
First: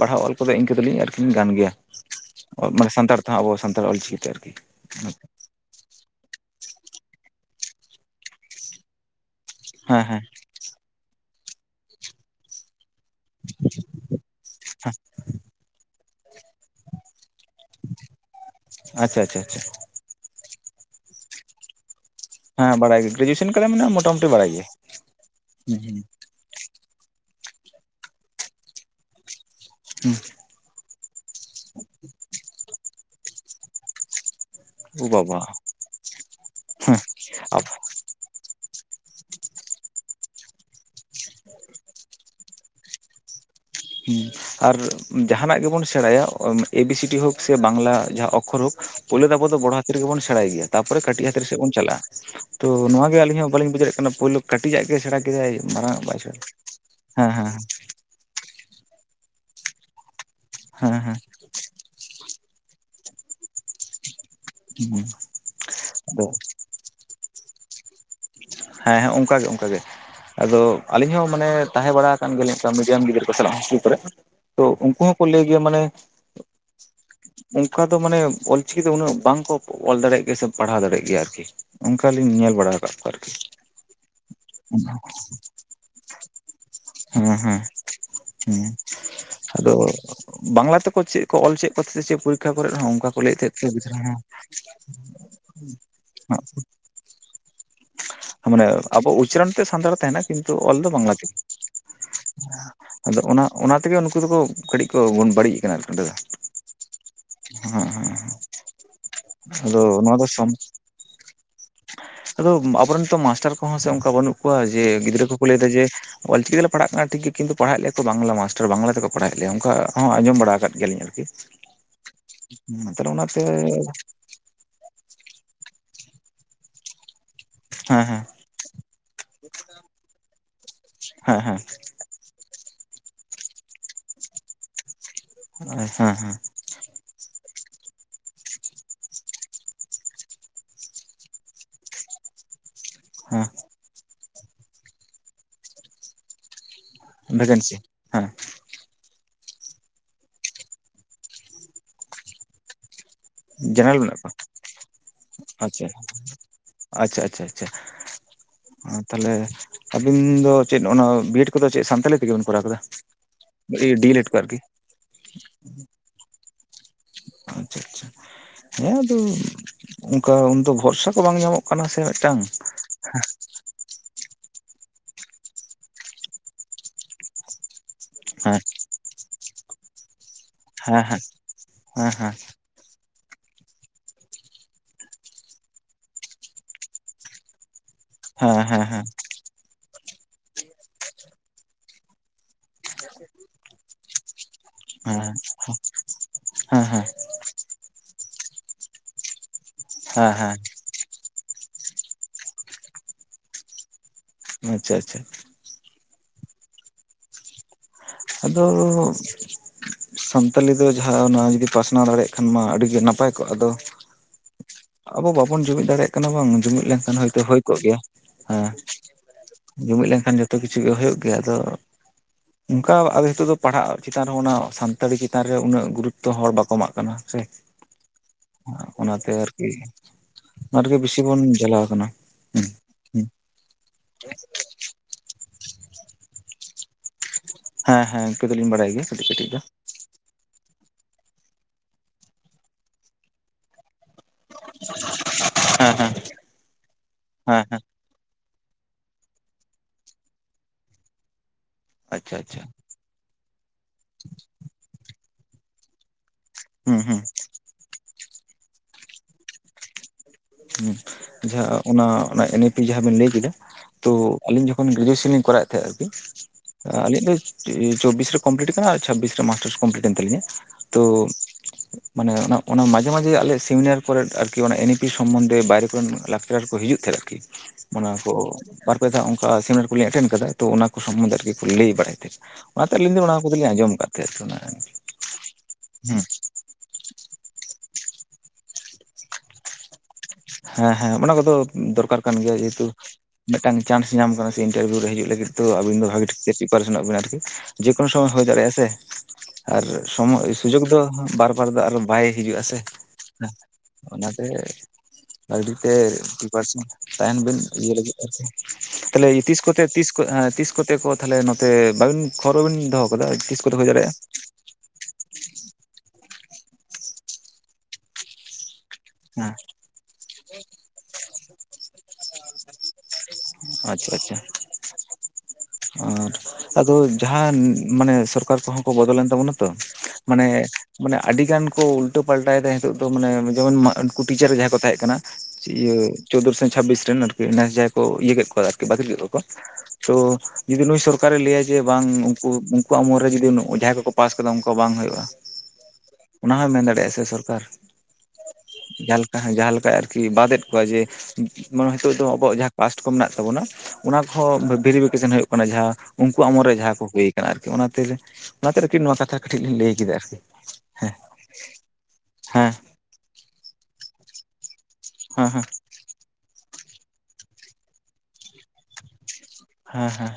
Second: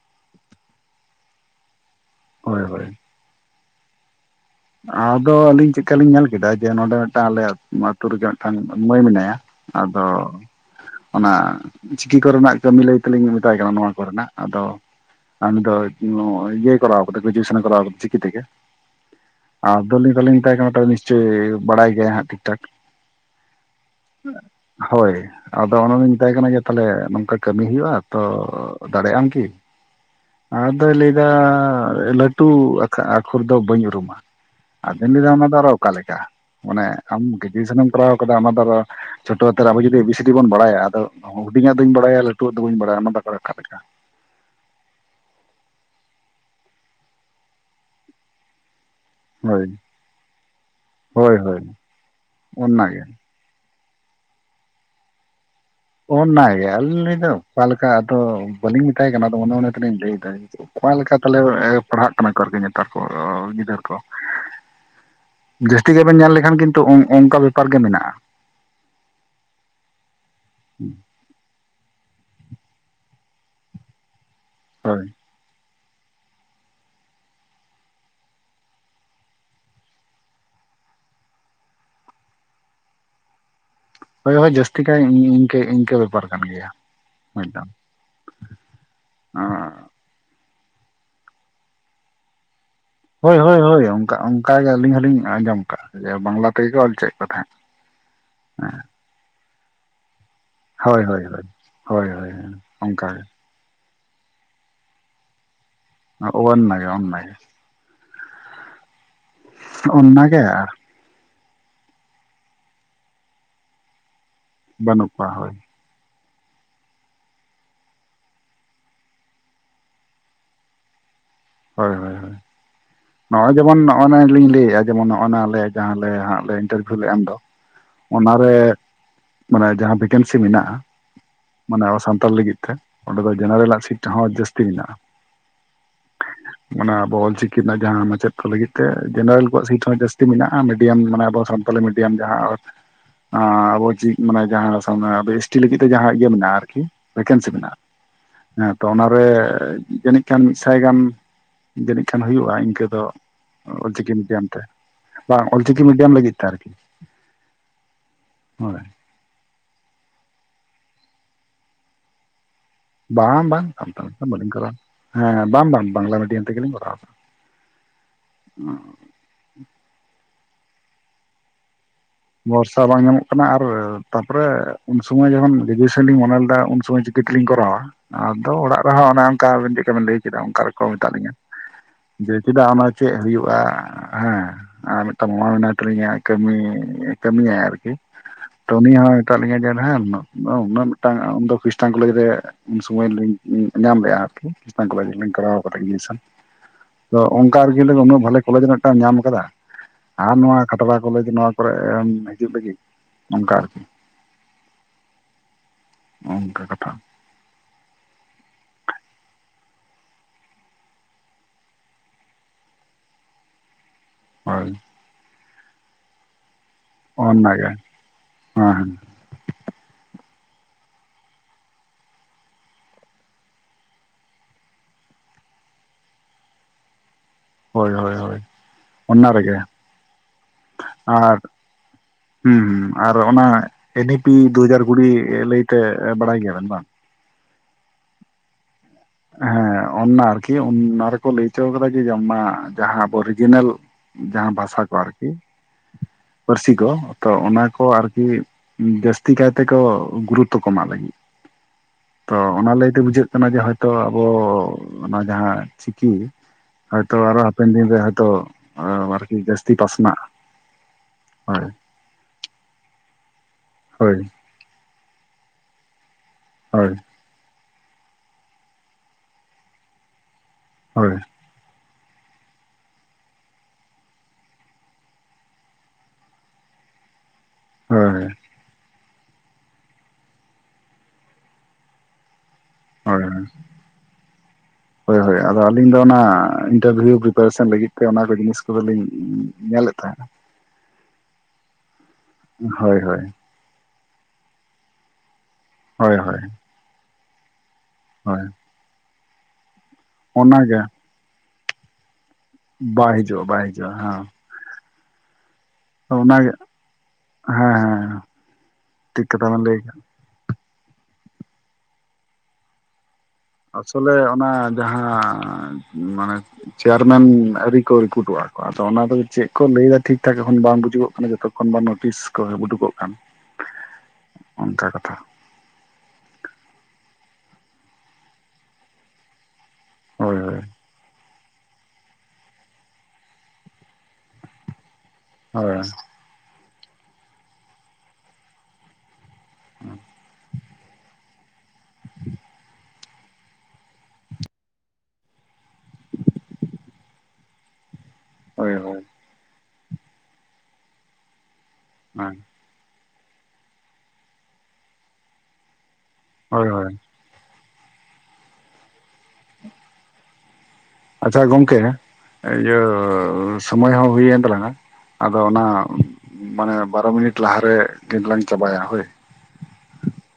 ᱯᱟᱲᱦᱟᱣ ᱚᱞ ᱠᱚᱫ ᱤᱱᱠᱟᱹ ᱫᱚᱞᱤᱧ ᱟᱨᱠᱤ ᱜᱟᱱ ᱜᱮᱭᱟ ᱾ ᱦᱳᱭ ᱚ ᱦᱳᱭ ᱢᱟᱱᱮ ᱥᱟᱱᱛᱟᱲ ᱛᱮᱦᱚᱸ ᱟᱵᱚ, ᱥᱟᱱᱛᱟᱲ ᱚᱞᱪᱤᱠᱤ ᱛᱮ ᱟᱨᱠᱤ ᱾ ᱟᱫᱚ ᱟᱹᱞᱤᱧ ᱪᱮᱫᱠᱟᱞᱤᱧ ᱧᱮᱞ ᱠᱮᱫᱟ ᱡᱮ, ᱱᱚᱸᱰᱮ ᱢᱤᱫᱴᱟᱝ ᱟᱞᱮ ᱟ ᱟᱹᱛᱩ ᱨᱮ ᱜᱮ ᱢᱤᱫᱴᱟᱝ ᱢᱟᱹᱭ ᱢᱮᱱᱟᱭᱟ, ᱟᱫᱚ ᱦᱮᱸ ᱦᱮᱸ ᱚᱱᱟ ᱪᱤᱠᱤ ᱠᱚ ᱨᱮᱱᱟᱜ ᱠᱟᱹᱢᱤ ᱞᱟᱹᱭ ᱛᱮᱞᱤᱧ ᱢᱮᱛᱟᱭ ᱠᱟᱱᱟ ᱱᱚᱣᱟ ᱠᱚᱨᱮᱱᱟᱜ, ᱟᱫᱚ ᱩᱱᱤ ᱫᱚ ᱱᱚ ᱤᱭᱟᱹ ᱠᱚᱨᱟᱣ ᱟᱠᱟᱫᱟ, ᱜᱨᱡᱩᱭᱮᱥᱚᱱ ᱠᱚᱨᱟᱣ ᱠᱟᱫᱟ ᱪᱤᱠᱤ ᱛᱮ ᱜᱮ᱾ ᱟᱪᱪᱷᱟ ᱟᱪᱪᱷᱟ, ᱟᱪᱪᱷᱟ ᱾ ᱟᱫᱚ ᱞᱤᱧ ᱛᱚ ᱞᱤᱧ ᱢᱮᱛᱟᱭ ᱠᱟᱱᱟ, ᱛᱟ ᱱᱤᱥᱪᱚᱭ ᱵᱟᱲᱟᱭ ᱜᱮᱭᱟᱭ ᱦᱟᱸᱜ ᱾ ᱴᱷᱤᱠ ᱴᱷᱟᱠ, ᱦᱮᱸ ᱵᱟᱲᱟᱭ ᱜᱮ ᱜᱨᱮᱡᱩᱭᱮᱥᱚᱱ ᱠᱟᱫᱟ ᱢᱟᱱᱮ ᱢᱚᱴᱟᱢᱩᱴᱤ ᱵᱟᱲᱟᱭ ᱜᱮ ᱦᱳᱭ, ᱟᱫᱚ ᱦᱩᱸ ᱚᱱᱟ ᱦᱩᱸ ᱢᱮᱛᱟᱭ ᱠᱟᱱᱟ ᱡᱮ, ᱛᱟᱦᱚᱞᱮ ᱱᱚᱝᱠᱟ ᱠᱟᱹᱢᱤ ᱦᱩᱭᱩᱜᱼᱟ, ᱛᱚ ᱫᱟᱲᱮᱭᱟᱜ ᱟᱢ ᱠᱤ? ᱦᱩᱸ ᱾ ᱟᱫᱚᱭ ᱞᱟᱹᱭ ᱮᱫᱟ, ᱞᱟᱹᱴᱩ ᱟᱠᱷᱟ ᱚᱠᱷᱚᱨ ᱫᱚ ᱵᱟᱹᱧ ᱩᱨᱩᱢᱟ ᱾ ᱳ ᱟᱫᱚᱧ ᱞᱟᱹᱭᱫᱟ ᱵᱟᱵᱟ ᱚᱱᱟ ᱫᱚ ᱟᱨ ᱚᱠᱟ ᱞᱮᱠᱟ, ᱢᱟᱱᱮ ᱟᱢ ᱜᱨᱮᱡᱩᱭᱮᱥᱚᱱ ᱮᱢ ᱠᱚᱨᱟᱣ ᱟᱠᱟᱫᱟ, ᱚᱱᱟ ᱟᱨᱚ ᱪᱷᱚᱴᱚ ᱦᱟᱛᱮᱨ ᱟᱵᱚ ᱡᱩᱫᱤ ᱮᱵᱤᱥᱤᱰᱤ ᱵᱚᱱ ᱵᱟᱲᱟᱭᱟ, ᱟᱫᱚ ᱦᱩᱰᱤᱧᱟᱜ ᱫᱩᱧ ᱵᱟᱲᱟᱭᱟ, ᱞᱟᱹᱩᱣᱟᱜ ᱫᱚ ᱵᱟᱹ ᱵᱟᱲᱟᱭᱟ ᱾ ᱚᱱᱟ ᱟᱨᱚ ᱚᱠᱟ ᱞᱮᱠᱟ? ᱦᱩᱸ ᱾ ᱟᱨ ᱡᱟᱦᱟᱸᱱᱟᱜ ᱜᱮᱵᱚᱱ ᱥᱮᱬᱟᱭᱟ, ᱮ ᱵᱤ ᱥᱤᱰᱤ ᱦᱳᱠ, ᱥᱮ ᱵᱟᱝᱞᱟ ᱡᱟᱦᱟᱸ ᱚᱠᱠᱷᱚᱨ ᱦᱳᱠ ᱯᱳᱭᱞᱳ ᱫᱚ ᱟᱵᱚ ᱫᱚ ᱦᱳᱭ ᱵᱚᱲᱚ ᱦᱟᱛᱮᱨ ᱜᱮᱵᱚᱱ ᱥᱮᱬᱟᱭ ᱜᱮᱭᱟ, ᱛᱯᱚᱨᱮ ᱠᱟᱹᱴᱤᱡ ᱦᱳᱭ ᱦᱟᱛᱮᱨ ᱥᱮᱫ ᱦᱳᱭ ᱵᱚᱱ ᱪᱟᱞᱟᱜᱼᱟ ᱾ ᱛᱚ ᱚᱱᱟᱜᱮ ᱱᱚᱣᱟ ᱜᱮ ᱟᱹᱞᱤᱧ ᱦᱚᱸ ᱵᱟᱹᱞᱤᱧ ᱵᱩᱡᱷᱟᱣ ᱫᱟᱲᱮᱭᱟᱜ ᱠᱟᱱᱟ, ᱯᱳᱭᱞᱳ ᱠᱟᱹᱴᱤᱡᱟᱜ ᱜᱮ ᱥᱮᱲᱟ ᱥᱮᱲᱟᱭ ᱢᱟᱨᱟᱝ ᱟᱜ [unintelligible] ᱾ ᱦᱮᱸ ᱦᱮᱸ ᱾ ᱛᱚ, ᱵᱟᱹᱞᱤᱧ ᱢᱮᱛᱟᱭ ᱠᱟᱱᱟ, ᱟᱫᱚ ᱢᱚᱱᱮ ᱢᱚᱱᱮ ᱛᱮᱞᱤᱧ ᱞᱟᱹᱭᱮᱫᱟ, ᱦᱮᱸ ᱚᱠᱟ ᱦᱮᱸ ᱦᱮᱸ ᱞᱮᱠᱟ ᱛᱟᱦᱚᱞᱮ ᱚ ᱯᱟᱲᱦᱟᱜ ᱠᱟᱱᱟ ᱠᱚ, ᱟᱨᱠᱤ ᱱᱮᱛᱟᱨ ᱠᱚ ᱜᱤᱫᱟᱹᱨ ᱠᱚ ᱦᱩᱸ ᱾ ᱡᱟᱹᱥᱛᱤ ᱜᱮᱵᱮᱱ ᱟᱫᱚ ᱧᱮᱞ ᱞᱮᱠᱷᱟᱱ ᱠᱤᱱᱛᱩ ᱛᱚ ᱚᱱ ᱚᱱᱠᱟ ᱵᱮᱯᱟᱨ ᱜᱮ ᱢᱮᱱᱟᱜᱼᱟ ᱾ ᱦᱮᱸ ᱦᱮᱸ ᱚᱱᱠᱟ ᱜᱮ ᱚᱱᱠᱟ ᱜᱮ, ᱟᱫᱚ ᱟᱹᱞᱤᱧ ᱦᱚᱸ ᱢᱟᱱᱮ ᱛᱟᱦᱮᱸ ᱵᱟᱲᱟ ᱟᱢ ᱜᱮ ᱞᱟᱹᱭ ᱛᱟᱞᱟᱝ ᱢᱮ, ᱟᱢ ᱜᱤᱫᱽᱨᱟᱹ ᱠᱚ ᱥᱟᱞᱟᱜ ᱦᱚᱸ ᱤᱥᱠᱩᱞ ᱠᱚᱨᱮ ᱛᱚ ᱩᱱᱠᱩ ᱦᱳᱭ ᱦᱚᱸᱠᱚ ᱞᱟᱹᱭ ᱜᱮᱭᱟ, ᱢᱟᱱᱮ ᱚᱱᱠᱟ ᱫᱚ ᱢᱟᱱᱮ, ᱚᱞᱪᱤᱠᱤ ᱫᱚ ᱩᱱᱟᱹᱜ ᱵᱟᱝᱠᱚ ᱚᱞ ᱫᱟᱲᱮᱭᱟᱜ ᱜᱮᱭᱟ ᱥᱮ, ᱯᱟᱲᱦᱟᱣ ᱫᱟᱲᱮᱭᱟᱜ ᱜᱮᱭᱟ ᱟᱨᱠᱤ᱾ ᱚᱱᱠᱟ ᱞᱤᱧ ᱧᱮᱞ ᱵᱟᱲᱟ ᱟᱠᱟᱜ ᱠᱚᱣᱟ ᱟᱨᱠᱤ᱾ ᱦᱳᱭ ᱦᱳᱭ ᱡᱟᱹᱥᱛᱤ ᱠᱟᱭ ᱦᱮᱸ ᱤᱱ ᱤᱱᱠᱟᱹ ᱤᱱᱠᱟᱹ ᱵᱮᱯᱟᱨ ᱠᱟᱱ ᱜᱮᱭᱟ ᱵᱩᱡᱽ ᱦᱮᱸ ᱫᱟᱢ᱾ ᱦᱮᱸ ᱟᱫᱚ ᱵᱟᱝᱞᱟ ᱛᱮᱠᱚ ᱪᱮᱫ ᱠᱚ ᱚᱞ ᱪᱚᱭᱮ ᱠᱚ ᱛᱟᱦᱮᱱ ᱪᱮᱫ ᱯᱚᱨᱤᱠᱷᱟ ᱠᱚᱨᱮᱦᱚᱸ ᱚᱱᱠᱟ? ᱠᱚ ᱦᱳᱭ ᱞᱟᱹᱭᱮᱫ ᱦᱳᱭ ᱛᱟᱦᱮᱸᱫ ᱦᱳᱭ ᱜᱤᱫᱽᱨᱟᱹ ᱚᱱᱠᱟ ᱚᱱᱠᱟ ᱜᱮ ᱟᱹᱞᱤᱧ ᱦᱚᱞᱤᱧ ᱟᱸᱡᱚᱢ ᱟᱠᱟᱜᱼᱟ, ᱡᱮ ᱵᱟᱝᱞᱟ ᱛᱮᱜᱮ ᱠᱚ ᱚᱞᱪᱚᱭᱮᱫ ᱠᱚ ᱛᱟᱦᱮᱸᱫ ᱾ ᱢᱟᱱᱮ ᱟᱵᱚ ᱩᱪᱨᱟᱹᱱ ᱛᱮᱫ ᱥᱟᱱᱛᱟᱲ ᱛᱟᱦᱮᱱᱟ᱾ ᱠᱤᱱᱛᱩ ᱚᱞ ᱫᱚ ᱦᱳᱭ ᱦᱳᱭ ᱵᱟᱝᱞᱟᱛᱮ, ᱦᱳᱭ ᱦᱳᱭ ᱦᱳᱭ ᱟᱫᱚ ᱚᱱᱠᱟᱜᱮ ᱚᱱᱟ ᱚᱱᱟ ᱛᱮᱜᱮ ᱩᱱᱠᱩ ᱫᱚᱠᱚ ᱠᱟᱹᱴᱤᱡ ᱠᱚ ᱵᱚᱱ ᱵᱟᱹᱲᱤᱡ ᱟᱠᱟᱱᱟ ᱚᱱᱰᱮ ᱫᱚ᱾ [inaudible] ᱦᱮᱸ ᱦᱮᱸ ᱟᱫᱚ ᱱᱚᱣᱟ ᱫᱚ ᱚᱱᱟᱜᱮ ᱥᱟᱢ ᱟᱨ ᱟᱫᱚ ᱟᱵᱚᱨᱮᱱ ᱛᱚ ᱢᱟᱥᱴᱟᱨ ᱠᱚ ᱦᱚᱸ ᱥᱮ ᱚᱱᱠᱟ ᱵᱟᱹᱱᱩᱜ ᱠᱚᱣᱟ ᱡᱮ ᱵᱟᱹᱱᱩᱜ ᱜᱤᱫᱽᱨᱟᱹ ᱠᱚᱣᱟ ᱠᱚᱠᱚ ᱦᱳᱭ ᱞᱟᱹᱭ ᱮᱫᱟ ᱡᱮ ᱚᱞᱪᱤᱠᱤ ᱛᱮᱞᱮ ᱯᱟᱲᱦᱟᱜ ᱠᱟᱱᱟ ᱴᱷᱤᱠ ᱜᱮ, ᱠᱤᱱᱛᱩ ᱯᱟᱲᱦᱟᱣᱮᱫ ᱞᱮᱭᱟ ᱠᱚ ᱵᱟᱝᱞᱟ ᱢᱟᱥᱴᱟᱨ ᱵᱟᱝᱞᱟ ᱛᱮᱠᱚ ᱯᱟᱲᱦᱟᱣᱮᱫ ᱞᱮᱭᱟ᱾ ᱚᱱᱠᱟ ᱦᱚᱸ ᱟᱸᱡᱚᱢ ᱵᱟᱲᱟ ᱟᱠᱟᱜ ᱜᱮᱭᱟᱞᱤᱧ ᱟᱨᱠᱤ ᱾ ᱦᱳᱭ ᱦᱳᱭ ᱦᱳᱭ, ᱱᱚᱜᱼᱚᱭ ᱡᱮᱢᱚᱱ ᱱᱚᱜ ᱱᱟᱞᱤᱧ ᱞᱟᱹᱭᱮᱜᱼᱟ ᱡᱮᱢᱚᱱ ᱱᱚᱜᱼᱱᱟ ᱟᱞᱮ ᱡᱟᱦᱟᱸ ᱞᱮ ᱦᱟᱸᱜ ᱞᱮ ᱤᱱᱴᱟᱹᱨᱵᱷᱤᱭᱩ ᱞᱮ ᱮᱢ ᱫᱚ ᱦᱮᱸ ᱦᱮᱸ ᱚᱱᱟᱨᱮ ᱢᱟᱱᱮ ᱡᱟᱦᱟᱸ ᱵᱷᱮᱠᱮᱱᱥᱤ ᱢᱮᱱᱟᱜᱼᱟ ᱦᱮᱸ ᱦᱮᱸ ᱢᱟᱱᱮ ᱟᱵᱚ ᱥᱟᱱᱛᱟᱲ ᱞᱟᱹᱜᱤᱫ ᱛᱮ ᱚᱸᱰᱮ ᱫᱚ ᱡᱮᱱᱟᱨᱮᱞᱟᱜ ᱥᱤᱴ ᱦᱚᱸ ᱡᱟᱹᱥᱛᱤ ᱦᱮᱱᱟᱜ-ᱟ ᱾ ᱦᱮᱸ ᱦᱮᱸ᱾ ᱚᱱᱟ ᱟᱵᱚ ᱚᱞᱪᱤᱠᱤ ᱨᱮᱱᱟᱜ ᱡᱟᱦᱟᱸ ᱢᱟᱪᱮᱫ ᱠᱚ ᱞᱟᱹᱜᱤᱫ ᱛᱮ ᱡᱮᱱᱟᱨᱮᱞ ᱠᱚᱣᱟᱜ ᱥᱤᱴ ᱦᱚᱸ ᱡᱟᱹᱥᱛᱤ ᱢᱮᱱᱟᱜᱼᱟ, ᱢᱤᱰᱤᱭᱟᱢ ᱢᱟᱱᱮ ᱟᱵᱚ ᱥᱟᱱ ᱥᱟᱱᱛᱟᱞᱤ ᱢᱤᱰᱤᱭᱟᱢ ᱡᱟᱦᱟᱸ ᱟᱨ ᱟᱻ ᱦᱮᱸ ᱟᱵᱚᱣᱟᱜ ᱪᱤᱠ ᱢᱟᱱᱮ ᱡᱟᱦᱟᱸ ᱥᱟᱢᱱᱮ ᱮᱥᱴᱤ ᱞᱟᱹᱜᱤᱫ ᱛᱮ ᱡᱟᱦᱟᱸ ᱤᱭᱟᱹ ᱢᱮᱱᱟᱜᱼᱟ ᱟᱨᱠᱤ ᱵᱷᱮᱠᱮᱱᱥᱤ ᱢᱮᱱᱟᱜᱼᱟ, ᱛᱚ ᱚᱱᱟᱨᱮ ᱡᱟᱹᱱᱤᱡ ᱠᱷᱟᱱ ᱢᱤᱫ ᱥᱟᱭ ᱜᱟᱱ ᱡᱟᱹᱱᱤᱡ ᱠᱷᱟᱱ ᱦᱩᱭᱩᱜᱼᱟ ᱤᱱᱠᱟᱹ ᱫᱚ ᱾ ᱡᱮᱱᱟᱨᱮᱞ ᱚᱞᱪᱤᱠᱤ ᱢᱮᱱᱟᱜ ᱠᱚᱣᱟ ᱢᱤᱰᱤᱭᱟᱢ ᱛᱮ? ᱵᱟᱝ ᱚᱞᱪᱤᱠᱤ ᱟᱪᱪᱷᱟ ᱢᱤᱰᱤᱭᱟᱢ ᱞᱟᱹᱜᱤᱫ ᱛᱮ ᱟᱨᱠᱤ ᱾ ᱦᱳᱭ ᱾ ᱟᱨ ᱛᱟᱦᱚᱞᱮ ᱟᱵᱤᱱ ᱫᱚ ᱪᱮᱫ ᱚᱱᱟ ᱵᱤᱭᱮᱰ ᱠᱚᱫᱚ ᱪᱮᱫ ᱥᱟᱱᱛᱟᱞᱤ ᱛᱮᱜᱮ ᱵᱮᱱ ᱠᱚᱨᱟᱣ ᱟᱠᱟᱫᱟ? ᱵᱟᱝ ᱵᱟᱝ ᱥᱟᱱᱛᱟᱲ ᱛᱮᱫᱚ ᱵᱟᱹᱞᱤᱧ ᱠᱚᱨᱟᱣ, ᱦᱮᱸ ᱵᱟᱝ ᱵᱟᱝ ᱵᱟᱝᱞᱟ ᱢᱤᱰᱤᱭᱟᱢ ᱛᱮᱜᱮᱞᱤᱧ ᱠᱚᱨᱟᱣᱜ-ᱟ᱾ ᱟᱪᱪᱷᱟ ᱟᱪᱪᱷᱟ ᱦᱮᱸ ᱟᱫᱚ ᱚᱱᱠᱟ ᱩᱱ ᱫᱚ ᱵᱷᱚᱨᱥᱟ ᱠᱚ ᱵᱟᱝ ᱧᱟᱢᱚᱜ ᱠᱟᱱᱟ ᱥᱮ ᱢᱤᱫᱴᱟᱝ ᱾ ᱵᱷᱚᱨᱥᱟ ᱵᱟᱝ ᱧᱟᱢᱚᱜ ᱠᱟᱱᱟ ᱟᱨ ᱛᱟᱯᱚᱨᱮ ᱩᱱᱥᱩᱢᱚᱭ ᱡᱮᱢᱚᱱ ᱜᱮᱡᱩᱭᱮᱥᱚᱱ ᱞᱤᱧ ᱢᱚᱱᱮ ᱞᱮᱫᱟ ᱩᱱ ᱥᱩᱢᱚᱭ ᱪᱤᱠᱤ ᱛᱮᱞᱤᱧ ᱠᱚᱨᱟᱣᱟ᱾ ᱟᱫᱚ ᱦᱮᱸ ᱚᱲᱟᱜ ᱨᱮᱦᱚᱸ ᱚᱱᱮ ᱚᱱᱠᱟ ᱟᱵᱮᱱ ᱪᱮᱫ ᱞᱮᱠᱟ ᱵᱮᱱ ᱞᱟᱹᱭ ᱠᱮᱫᱟ ᱚᱱᱠᱟ ᱜᱮᱠᱚ ᱦᱮᱸ ᱢᱮᱛᱟᱜ ᱦᱮᱸ ᱞᱤᱧᱟᱹ᱾ ᱦᱮᱸ ᱡᱮ ᱦᱮᱸ ᱪᱮᱫᱟᱜ ᱚᱱᱟ ᱪᱮᱫ ᱦᱩᱭᱩᱜᱼᱟ᱾ ᱦᱮᱸ ᱟᱨ ᱢᱤᱫᱴᱟᱝ ᱢᱟᱢᱟ ᱢᱮᱱᱟᱭ ᱛᱟᱞᱤᱧᱟ ᱠᱟᱹᱢᱤ ᱠᱟᱹᱢᱤᱭᱟ ᱟᱨᱠᱤ, ᱛᱚ ᱦᱮᱸ ᱦᱮᱸ ᱩᱱᱤ ᱦᱮᱸ ᱦᱚᱸᱭ ᱢᱮᱛᱟᱜ ᱞᱤᱧᱟᱹ ᱡᱮ ᱱᱟᱢ ᱩᱱᱟᱹᱜ ᱢᱤᱫᱴᱟᱝ ᱟᱢ ᱫᱚ ᱠᱨᱤᱥᱴᱟᱱ ᱠᱚᱞᱮᱡᱽ ᱨᱮ ᱩᱱ ᱥᱚᱢᱚᱭ ᱨᱮᱞᱤᱧ ᱧᱟᱢ ᱞᱮᱜᱼᱟ ᱟᱨᱠᱤ ᱾ ᱠᱤᱥᱛᱟᱱ ᱠᱚᱞᱮᱡ ᱨᱮᱞᱤᱧ ᱦᱮᱸ ᱠᱚᱨᱟᱣ ᱟᱠᱟᱫᱟ ᱮᱰᱢᱤᱥᱚᱱ᱾ ᱦᱮᱸ ᱦᱮᱸ ᱦᱮᱸ ᱛᱚ ᱚᱱᱠᱟ ᱨᱮᱜᱤ [inaudible] ᱩᱱᱟᱹᱜ ᱵᱷᱟᱞᱮ ᱠᱚᱞᱮᱡᱽ ᱨᱮ ᱴᱟᱢ ᱧᱟᱢ ᱟᱠᱟᱫᱟ᱾ ᱟᱢ ᱦᱮᱸ ᱱᱚᱣᱟ ᱠᱷᱟᱛᱨᱟ ᱠᱚᱞᱮᱡ ᱱᱚᱣᱟ ᱠᱚᱨᱮ ᱮᱢ ᱦᱤᱡᱩᱜ ᱞᱟᱹᱜᱤᱫ ᱚᱱᱠᱟ ᱟᱨᱠᱤ᱾ ᱟᱪᱪᱷᱟ ᱟᱪᱪᱷᱟ᱾ ᱱᱚᱝᱠᱟ ᱠᱟᱛᱷᱟ᱾ ᱟᱫᱚ ᱥᱟᱱᱛᱟᱞᱤ ᱫᱚ ᱡᱟᱦᱟᱸ ᱚᱱᱟ ᱡᱩᱫᱤ ᱯᱟᱥᱱᱟᱣ ᱫᱟᱲᱮᱭᱟᱜ ᱠᱷᱟᱱ ᱢᱟ ᱟᱹᱰᱤᱜᱮ ᱱᱟᱯᱟᱭ ᱠᱚᱜᱼᱟ᱾ ᱟᱫᱚ ᱦᱳᱭ ᱾ ᱟᱵᱚ ᱵᱟᱵᱚᱱ ᱡᱩᱢᱤᱫ ᱫᱟᱲᱮᱭᱟᱜ ᱠᱟᱱᱟ ᱵᱟᱝ, ᱡᱩᱢᱤᱫ ᱞᱮᱱᱠᱷᱟᱱ ᱦᱚᱭ ᱛᱚ ᱦᱩᱭ ᱚᱱᱟᱜᱮ ᱠᱚᱜ ᱜᱮᱭᱟ ᱾ ᱦᱮᱸ᱾ ᱡᱩᱢᱤᱫ ᱞᱮᱱᱠᱷᱟᱱ ᱡᱚᱛᱚ ᱠᱤᱪᱷᱩ ᱜᱮ ᱦᱩᱭᱩᱜ ᱜᱮᱭᱟ ᱾ ᱟᱫᱚ ᱚᱱᱠᱟ ᱟᱫᱚ ᱱᱤᱛᱚᱜ ᱫᱚ ᱯᱟᱲᱦᱟᱜ ᱪᱮᱛᱟᱱ ᱨᱮᱦᱚᱸ ᱚᱱᱟ ᱥᱟᱱᱛᱟᱞᱤ ᱪᱮᱛᱟᱱ ᱨᱮ ᱩᱱᱟᱹᱜ ᱜᱩᱨᱤᱛᱚ ᱦᱚᱲ ᱵᱟᱠᱚ ᱮᱢᱟᱜ ᱠᱟᱱᱟ ᱥᱮ ᱾ ᱦᱳᱭ ᱦᱳᱭ ᱦᱳᱭ ᱚᱱᱟ ᱨᱮᱜᱮ ᱾ ᱚᱱᱟ ᱨᱮᱜᱮ ᱵᱮᱥᱤ ᱵᱚᱱ ᱡᱟᱞᱟ ᱠᱟᱱᱟ᱾ ᱦᱩᱸ ᱟᱨ ᱚᱱᱟ ᱮ ᱰᱤ ᱯᱤ ᱫᱩᱦᱟᱟᱡᱟᱨ ᱠᱩᱲᱤ ᱞᱟᱹᱭᱛᱮ ᱵᱟᱰᱟᱭ ᱜᱮᱭᱟ ᱵᱮᱱ ᱵᱟᱝ? ᱦᱮᱸ ᱦᱮᱸ ᱤᱱᱠᱟᱹ ᱫᱚᱞᱤᱧ ᱵᱟᱰᱟᱭ ᱜᱮᱭᱟ᱾ ᱠᱟᱹᱴᱤᱡ ᱠᱟᱹᱴᱤᱡ ᱫᱚ ᱦᱮᱸ ᱚᱱᱟ ᱟᱨᱠᱤ ᱚᱱᱟ ᱨᱮᱠᱚ ᱞᱟᱹᱭ ᱦᱚᱪᱚ ᱠᱟᱫᱟ ᱡᱮ ᱚᱱᱟ ᱡᱟᱦᱟᱸ ᱟᱵᱚ ᱨᱤᱡᱤᱱᱟᱹᱞ ᱡᱟᱦᱟᱸ ᱵᱷᱟᱥᱟ ᱠᱚ ᱟᱨᱠᱤ ᱦᱮᱸ ᱦᱮᱸ ᱯᱟᱹᱨᱥᱤ ᱠᱚ, ᱛᱚ ᱚᱱᱟ ᱦᱮᱸ ᱦᱮᱸ ᱠᱚ ᱟᱨᱠᱤ ᱡᱟᱹᱥᱛᱤ ᱠᱟᱭ ᱛᱮᱠᱚ ᱜᱩᱨᱩᱛᱛᱚ ᱠᱚ ᱮᱢᱟᱜ ᱞᱟᱹᱜᱤᱫ, ᱟᱪᱪᱷᱟ ᱛᱚ ᱟᱪᱪᱷᱟ ᱚᱱᱟ ᱞᱟᱹᱭ ᱛᱮ ᱵᱩᱡᱷᱟᱹᱜ ᱠᱟᱱᱟ ᱡᱮ ᱦᱚᱭᱛᱳ ᱟᱵᱚᱻ ᱚᱱᱟ ᱡᱟᱦᱟᱸ ᱪᱤᱠᱤ ᱦᱩᱸ ᱦᱚᱭᱛᱚ ᱦᱩᱸ ᱟᱨᱚ ᱦᱟᱯᱮᱱ ᱫᱤᱱ ᱨᱮ ᱦᱚᱭᱛᱚ ᱟᱨᱠᱤ ᱡᱟᱹᱥᱛᱤ ᱯᱟᱥᱱᱟᱜ-ᱟ᱾ ᱦᱩᱸ ᱡᱟ ᱚᱱᱟ ᱚᱱᱟ ᱮᱱᱤ ᱯᱤ ᱡᱟᱦᱟᱸ ᱵᱮᱱ ᱞᱟᱹᱭ ᱠᱮᱫᱟ ᱛᱳ ᱦᱳᱭ ᱟᱞᱤᱧ ᱡᱚᱠᱷᱚᱱ ᱜᱨᱮᱡᱩᱭᱮᱥᱚᱱ ᱞᱤᱧ ᱠᱚᱨᱟᱣᱮᱫ ᱛᱟᱦᱮᱸᱜ ᱟᱨᱠᱤ ᱦᱳᱭ ᱟᱹᱞᱤᱧ ᱫᱚ ᱪᱚᱵᱽᱵᱤᱥ ᱨᱮ ᱠᱚᱢᱯᱞᱤᱴ ᱠᱟᱱᱟ ᱟᱨ ᱪᱷᱟᱵᱤᱥ ᱨᱮ ᱢᱟᱥᱴᱟᱨᱥ ᱠᱚᱢᱯᱞᱤᱴ ᱮᱱ ᱛᱟᱞᱤᱧᱟ᱾ ᱛᱳᱻ ᱦᱳᱭ ᱢᱟᱱᱮ ᱚᱱᱟ ᱚᱱᱟ ᱢᱟᱡᱷᱮ ᱢᱟᱡᱷᱮ ᱟᱞᱮ ᱥᱮᱢᱤᱱᱟᱹᱠ ᱠᱚᱨᱮᱫ ᱟᱨᱠᱤ ᱚᱱᱟ ᱮᱱ ᱮ ᱯᱤ ᱥᱚᱢᱵᱚᱱᱫᱷᱮ ᱵᱟᱭᱨᱮ ᱠᱚᱨᱮᱱ ᱞᱟᱹᱠ ᱥᱮᱨ ᱠᱚ ᱦᱤᱡᱩᱜ ᱛᱟᱦᱮᱸ ᱟᱨᱠᱤ ᱚᱱᱟ ᱦᱳᱭ ᱠᱚᱻ ᱵᱟᱨᱯᱮ ᱫᱷᱟᱣ ᱚᱱᱠᱟ ᱥᱮᱢᱤᱱᱟᱨ ᱠᱚᱞᱤᱧ ᱮᱴᱮᱱ ᱠᱟᱫᱟ, ᱛᱚ ᱚᱱᱟ ᱠᱚ ᱥᱚᱢᱚᱱᱫᱷᱮ ᱟᱨᱠᱤᱧ ᱠᱚ ᱞᱟᱹᱭ ᱵᱟᱲᱟᱭ ᱛᱟᱦᱮᱸᱜ ᱾ ᱦᱳᱭ ᱦᱩᱸ ᱦᱳᱭ, ᱦᱳᱭ ᱟᱫᱚ ᱟᱹᱞᱤᱧ ᱫᱚ ᱚᱱᱟᱻ ᱤᱱᱴᱟᱨᱵᱷᱤᱭᱩ ᱯᱨᱤᱯᱟᱨᱮᱥᱚᱱ ᱞᱟᱹᱜᱤᱫ ᱛᱮ ᱠᱚ ᱡᱤᱱᱤᱥ ᱠᱚᱫᱚ ᱞᱤᱧᱻ ᱧᱮᱞᱮᱫ ᱛᱟᱦᱮᱸᱱᱟ᱾ ᱦᱮᱸ ᱦᱮᱸ ᱚᱱᱟ ᱠᱚᱫᱚ ᱫᱚᱨᱠᱟᱨ ᱠᱟᱱ ᱜᱮᱭᱟ ᱡᱮᱦᱮᱛᱩ ᱦᱳᱭ ᱦᱳᱭ ᱢᱤᱫᱴᱟᱝ ᱪᱟᱱᱥ ᱧᱟᱢ ᱠᱟᱱᱟ ᱥᱮ ᱤᱱᱴᱟᱨᱵᱷᱤᱭᱩ ᱨᱮ ᱦᱤᱡᱩᱜ ᱞᱟᱹᱜᱤᱫ ᱛᱳ ᱟᱹᱵᱤᱱ ᱫᱚ ᱦᱳᱭ ᱵᱷᱟᱹᱜᱤ ᱴᱷᱤᱠ ᱦᱳᱭ ᱛᱮ ᱯᱨᱤᱯᱟᱨᱮᱥᱚᱱᱚᱜ ᱵᱤᱱ ᱟᱨᱠᱤ᱾ ᱡᱮᱠᱳᱱᱳ ᱥᱚᱢᱚᱭ ᱦᱳᱭ ᱦᱩᱭ ᱫᱟᱲᱮᱭᱟᱜᱼᱟ ᱥᱮ, ᱟᱨ ᱥᱚᱢᱚ ᱚᱱᱟᱜᱮ ᱥᱩᱡᱳᱜᱽ ᱫᱚ ᱵᱟᱨ ᱵᱟᱨ ᱫᱚ ᱟᱨ ᱵᱟᱭ ᱦᱤᱡᱩᱜ-ᱟ ᱥᱮ ᱵᱟᱭ ᱦᱤᱡᱩᱜᱼᱟ ᱵᱟᱭ ᱦᱤᱡᱩᱜᱼᱟ ᱦᱮᱸ ᱚᱱᱟᱛᱮᱻ ᱟᱰᱤ ᱛᱮ ᱚᱱᱟᱜᱮ ᱯᱤᱯᱟᱨᱥᱮᱱ ᱛᱟᱦᱮᱱ ᱵᱮᱱ ᱦᱮᱸ ᱤᱭᱟᱹ ᱞᱟᱹᱜᱤᱫ ᱦᱮᱸ ᱟᱨᱠᱤ ᱛᱟᱦᱚᱞᱮ ᱴᱷᱤᱠ ᱠᱟᱛᱷᱟ ᱛᱤᱥ ᱵᱮᱱ ᱞᱟᱹᱭ ᱠᱚᱛᱮ ᱠᱟᱜ ᱛᱤᱥ ᱮᱹ ᱛᱤᱥ ᱠᱚᱛᱮ ᱠᱚ ᱛᱟᱦᱚᱞᱮ ᱱᱚᱛᱮᱻ ᱵᱟᱵᱤᱱ ᱠᱷᱚᱨᱟᱚᱵᱤᱱ ᱫᱚᱦᱚ ᱠᱟᱫᱟ ᱛᱤᱥ ᱠᱚᱛᱮ ᱦᱩᱭ ᱫᱟᱲᱮᱭᱟᱜᱼᱟ? ᱟᱥᱚᱞᱮ ᱚᱱᱟ ᱡᱟᱦᱟᱸᱻ ᱢᱟᱱᱮ ᱪᱮᱭᱟᱨᱢᱮᱱ ᱟᱹᱨᱤ ᱠᱚ ᱨᱤᱠᱩᱴᱚᱜᱼᱟ᱾ ᱟᱫᱚ ᱚᱱᱟ ᱫᱚ ᱪᱮᱫ ᱦᱮᱸ ᱠᱚ ᱞᱟᱹᱭᱮᱫᱟ ᱴᱷᱤᱠ ᱴᱷᱟᱠ ᱮᱠᱷᱚᱱ ᱵᱟᱝ ᱵᱩᱡᱩᱜᱚᱜ ᱠᱟᱱᱟ ᱡᱚᱛᱚ ᱠᱷᱚᱱ ᱵᱟᱝ ᱱᱳᱴᱤᱥ ᱠᱚ ᱩᱰᱩᱠᱚᱜ ᱠᱟᱱ᱾ ᱟᱪᱪᱷᱟ ᱟᱪᱪᱷᱟ᱾ ᱚᱱᱠᱟ ᱠᱟᱛᱷᱟ ᱟᱨ ᱟᱫᱚ ᱡᱟᱦᱟᱸ ᱢᱟᱱᱮ ᱥᱚᱨᱠᱟᱨ ᱠᱚᱦᱚᱸ ᱠᱚ ᱵᱚᱫᱚᱞᱮᱱ ᱛᱟᱵᱚᱱᱟ ᱛᱚ ᱦᱳᱭ ᱢᱟᱱᱮᱻ ᱦᱳᱭ ᱢᱟᱱᱮ ᱟᱹᱰᱤ ᱜᱟᱱ ᱠᱚ ᱩᱞᱴᱟᱹ ᱯᱟᱞᱴᱟᱭᱫᱟ ᱱᱤᱛᱚᱜ ᱫᱚ ᱢᱟᱱᱮ ᱡᱮᱢᱚᱱ ᱢᱟᱜ ᱱᱩᱠᱩ ᱴᱤᱪᱟᱨᱮ ᱡᱟᱦᱟᱸᱭ ᱠᱚ ᱛᱟᱦᱮᱸᱜ ᱠᱟᱱᱟ ᱦᱳᱭ ᱤᱭᱟᱹ ᱦᱳᱭ ᱪᱳᱫᱽᱫᱳ ᱥᱮᱱ ᱪᱷᱟᱵᱵᱤᱥ ᱨᱮᱱ ᱟᱨᱠᱤ ᱱᱮᱥ ᱡᱟᱦᱟᱭ ᱠᱚ ᱤᱭᱟᱹ ᱠᱮᱜ ᱠᱚᱣᱟ ᱟᱨᱠᱤ ᱵᱟᱛᱤᱞ ᱠᱮᱜ ᱠᱚᱣᱟ ᱛᱚ ᱡᱩᱫᱤ ᱱᱩᱭ ᱥᱚᱨᱠᱟᱨᱮ ᱞᱟᱹᱭᱟ ᱡᱮ ᱵᱟᱝ ᱩᱱᱠᱩ ᱩᱱᱠᱩ ᱩᱣᱟᱜ ᱩᱢᱟᱹᱨ ᱨᱮ ᱡᱩᱫᱤ ᱱᱚᱜ-ᱚᱭ ᱡᱟᱦᱟᱸᱭ ᱠᱚᱠᱚ ᱯᱟᱥ ᱠᱟᱫᱟ ᱚᱝᱠᱟ ᱵᱟᱝ ᱦᱩᱭᱩᱜᱼᱟ ᱚᱱᱟ ᱦᱚᱸᱭ ᱢᱮᱱ ᱫᱟᱲᱮᱭᱟᱜᱼᱟ ᱥᱮ ᱥᱚᱨᱠᱟᱨ᱾ ᱦᱳᱭ ᱡᱟᱦᱟᱸᱞᱮᱠᱟ ᱡᱟᱦᱟᱸᱞᱮᱠᱟᱭ ᱟᱨᱠᱤ ᱵᱟᱫ ᱮᱫ ᱠᱚᱣᱟᱭ ᱡᱮ ᱢᱟᱱᱮ ᱦᱤᱛᱳᱜ ᱫᱚ ᱦᱮᱸ ᱟᱵᱚᱣᱟᱜ ᱡᱟᱦᱟᱸ ᱯᱟᱥᱴ ᱠᱚ ᱢᱮᱱᱟᱜ ᱛᱟᱵᱚᱱᱟ ᱚᱱᱟ ᱠᱚᱦᱚᱸ ᱵᱷᱮᱨᱤᱯᱷᱤᱠᱮᱥᱚᱱ ᱦᱩᱭᱩᱜ ᱠᱟᱱᱟ ᱡᱟᱦᱟᱸ ᱩᱱᱠᱩ ᱟᱢᱚᱨ ᱦᱳᱭ ᱨᱮ ᱡᱟᱦᱟᱸ ᱦᱳᱭ ᱠᱚ ᱦᱩᱭ ᱟᱨᱠᱤ ᱚᱱᱟᱛᱞᱮ ᱚᱱᱟᱛᱮ, ᱟᱨᱠᱤ ᱱᱚᱣᱟ ᱠᱟᱛᱷᱟ ᱠᱟᱹᱴᱤᱡ ᱞᱤᱧ ᱞᱟᱹᱭ ᱠᱮᱫᱟ ᱟᱨᱠᱤ᱾ ᱦᱮᱸ ᱟᱪᱪᱷᱟ ᱜᱚᱝᱠᱮ ᱦᱮᱸ ᱦᱮᱸ ᱤᱭᱟᱹᱻ ᱥᱚᱢᱚᱭ ᱦᱚᱸ ᱦᱩᱭᱮᱱ ᱛᱟᱞᱟᱝᱼᱟ᱾ ᱟᱫᱚ ᱦᱮᱸ ᱚᱱᱟ ᱢᱟᱱᱮ ᱵᱟᱨᱚ ᱢᱤᱱᱤᱴ ᱞᱟᱦᱟᱨᱮ ᱴᱮᱰ ᱞᱟᱝ ᱪᱟᱵᱟᱭᱟ ᱦᱳᱭ᱾ ᱦᱮᱸ ᱦᱮᱸ᱾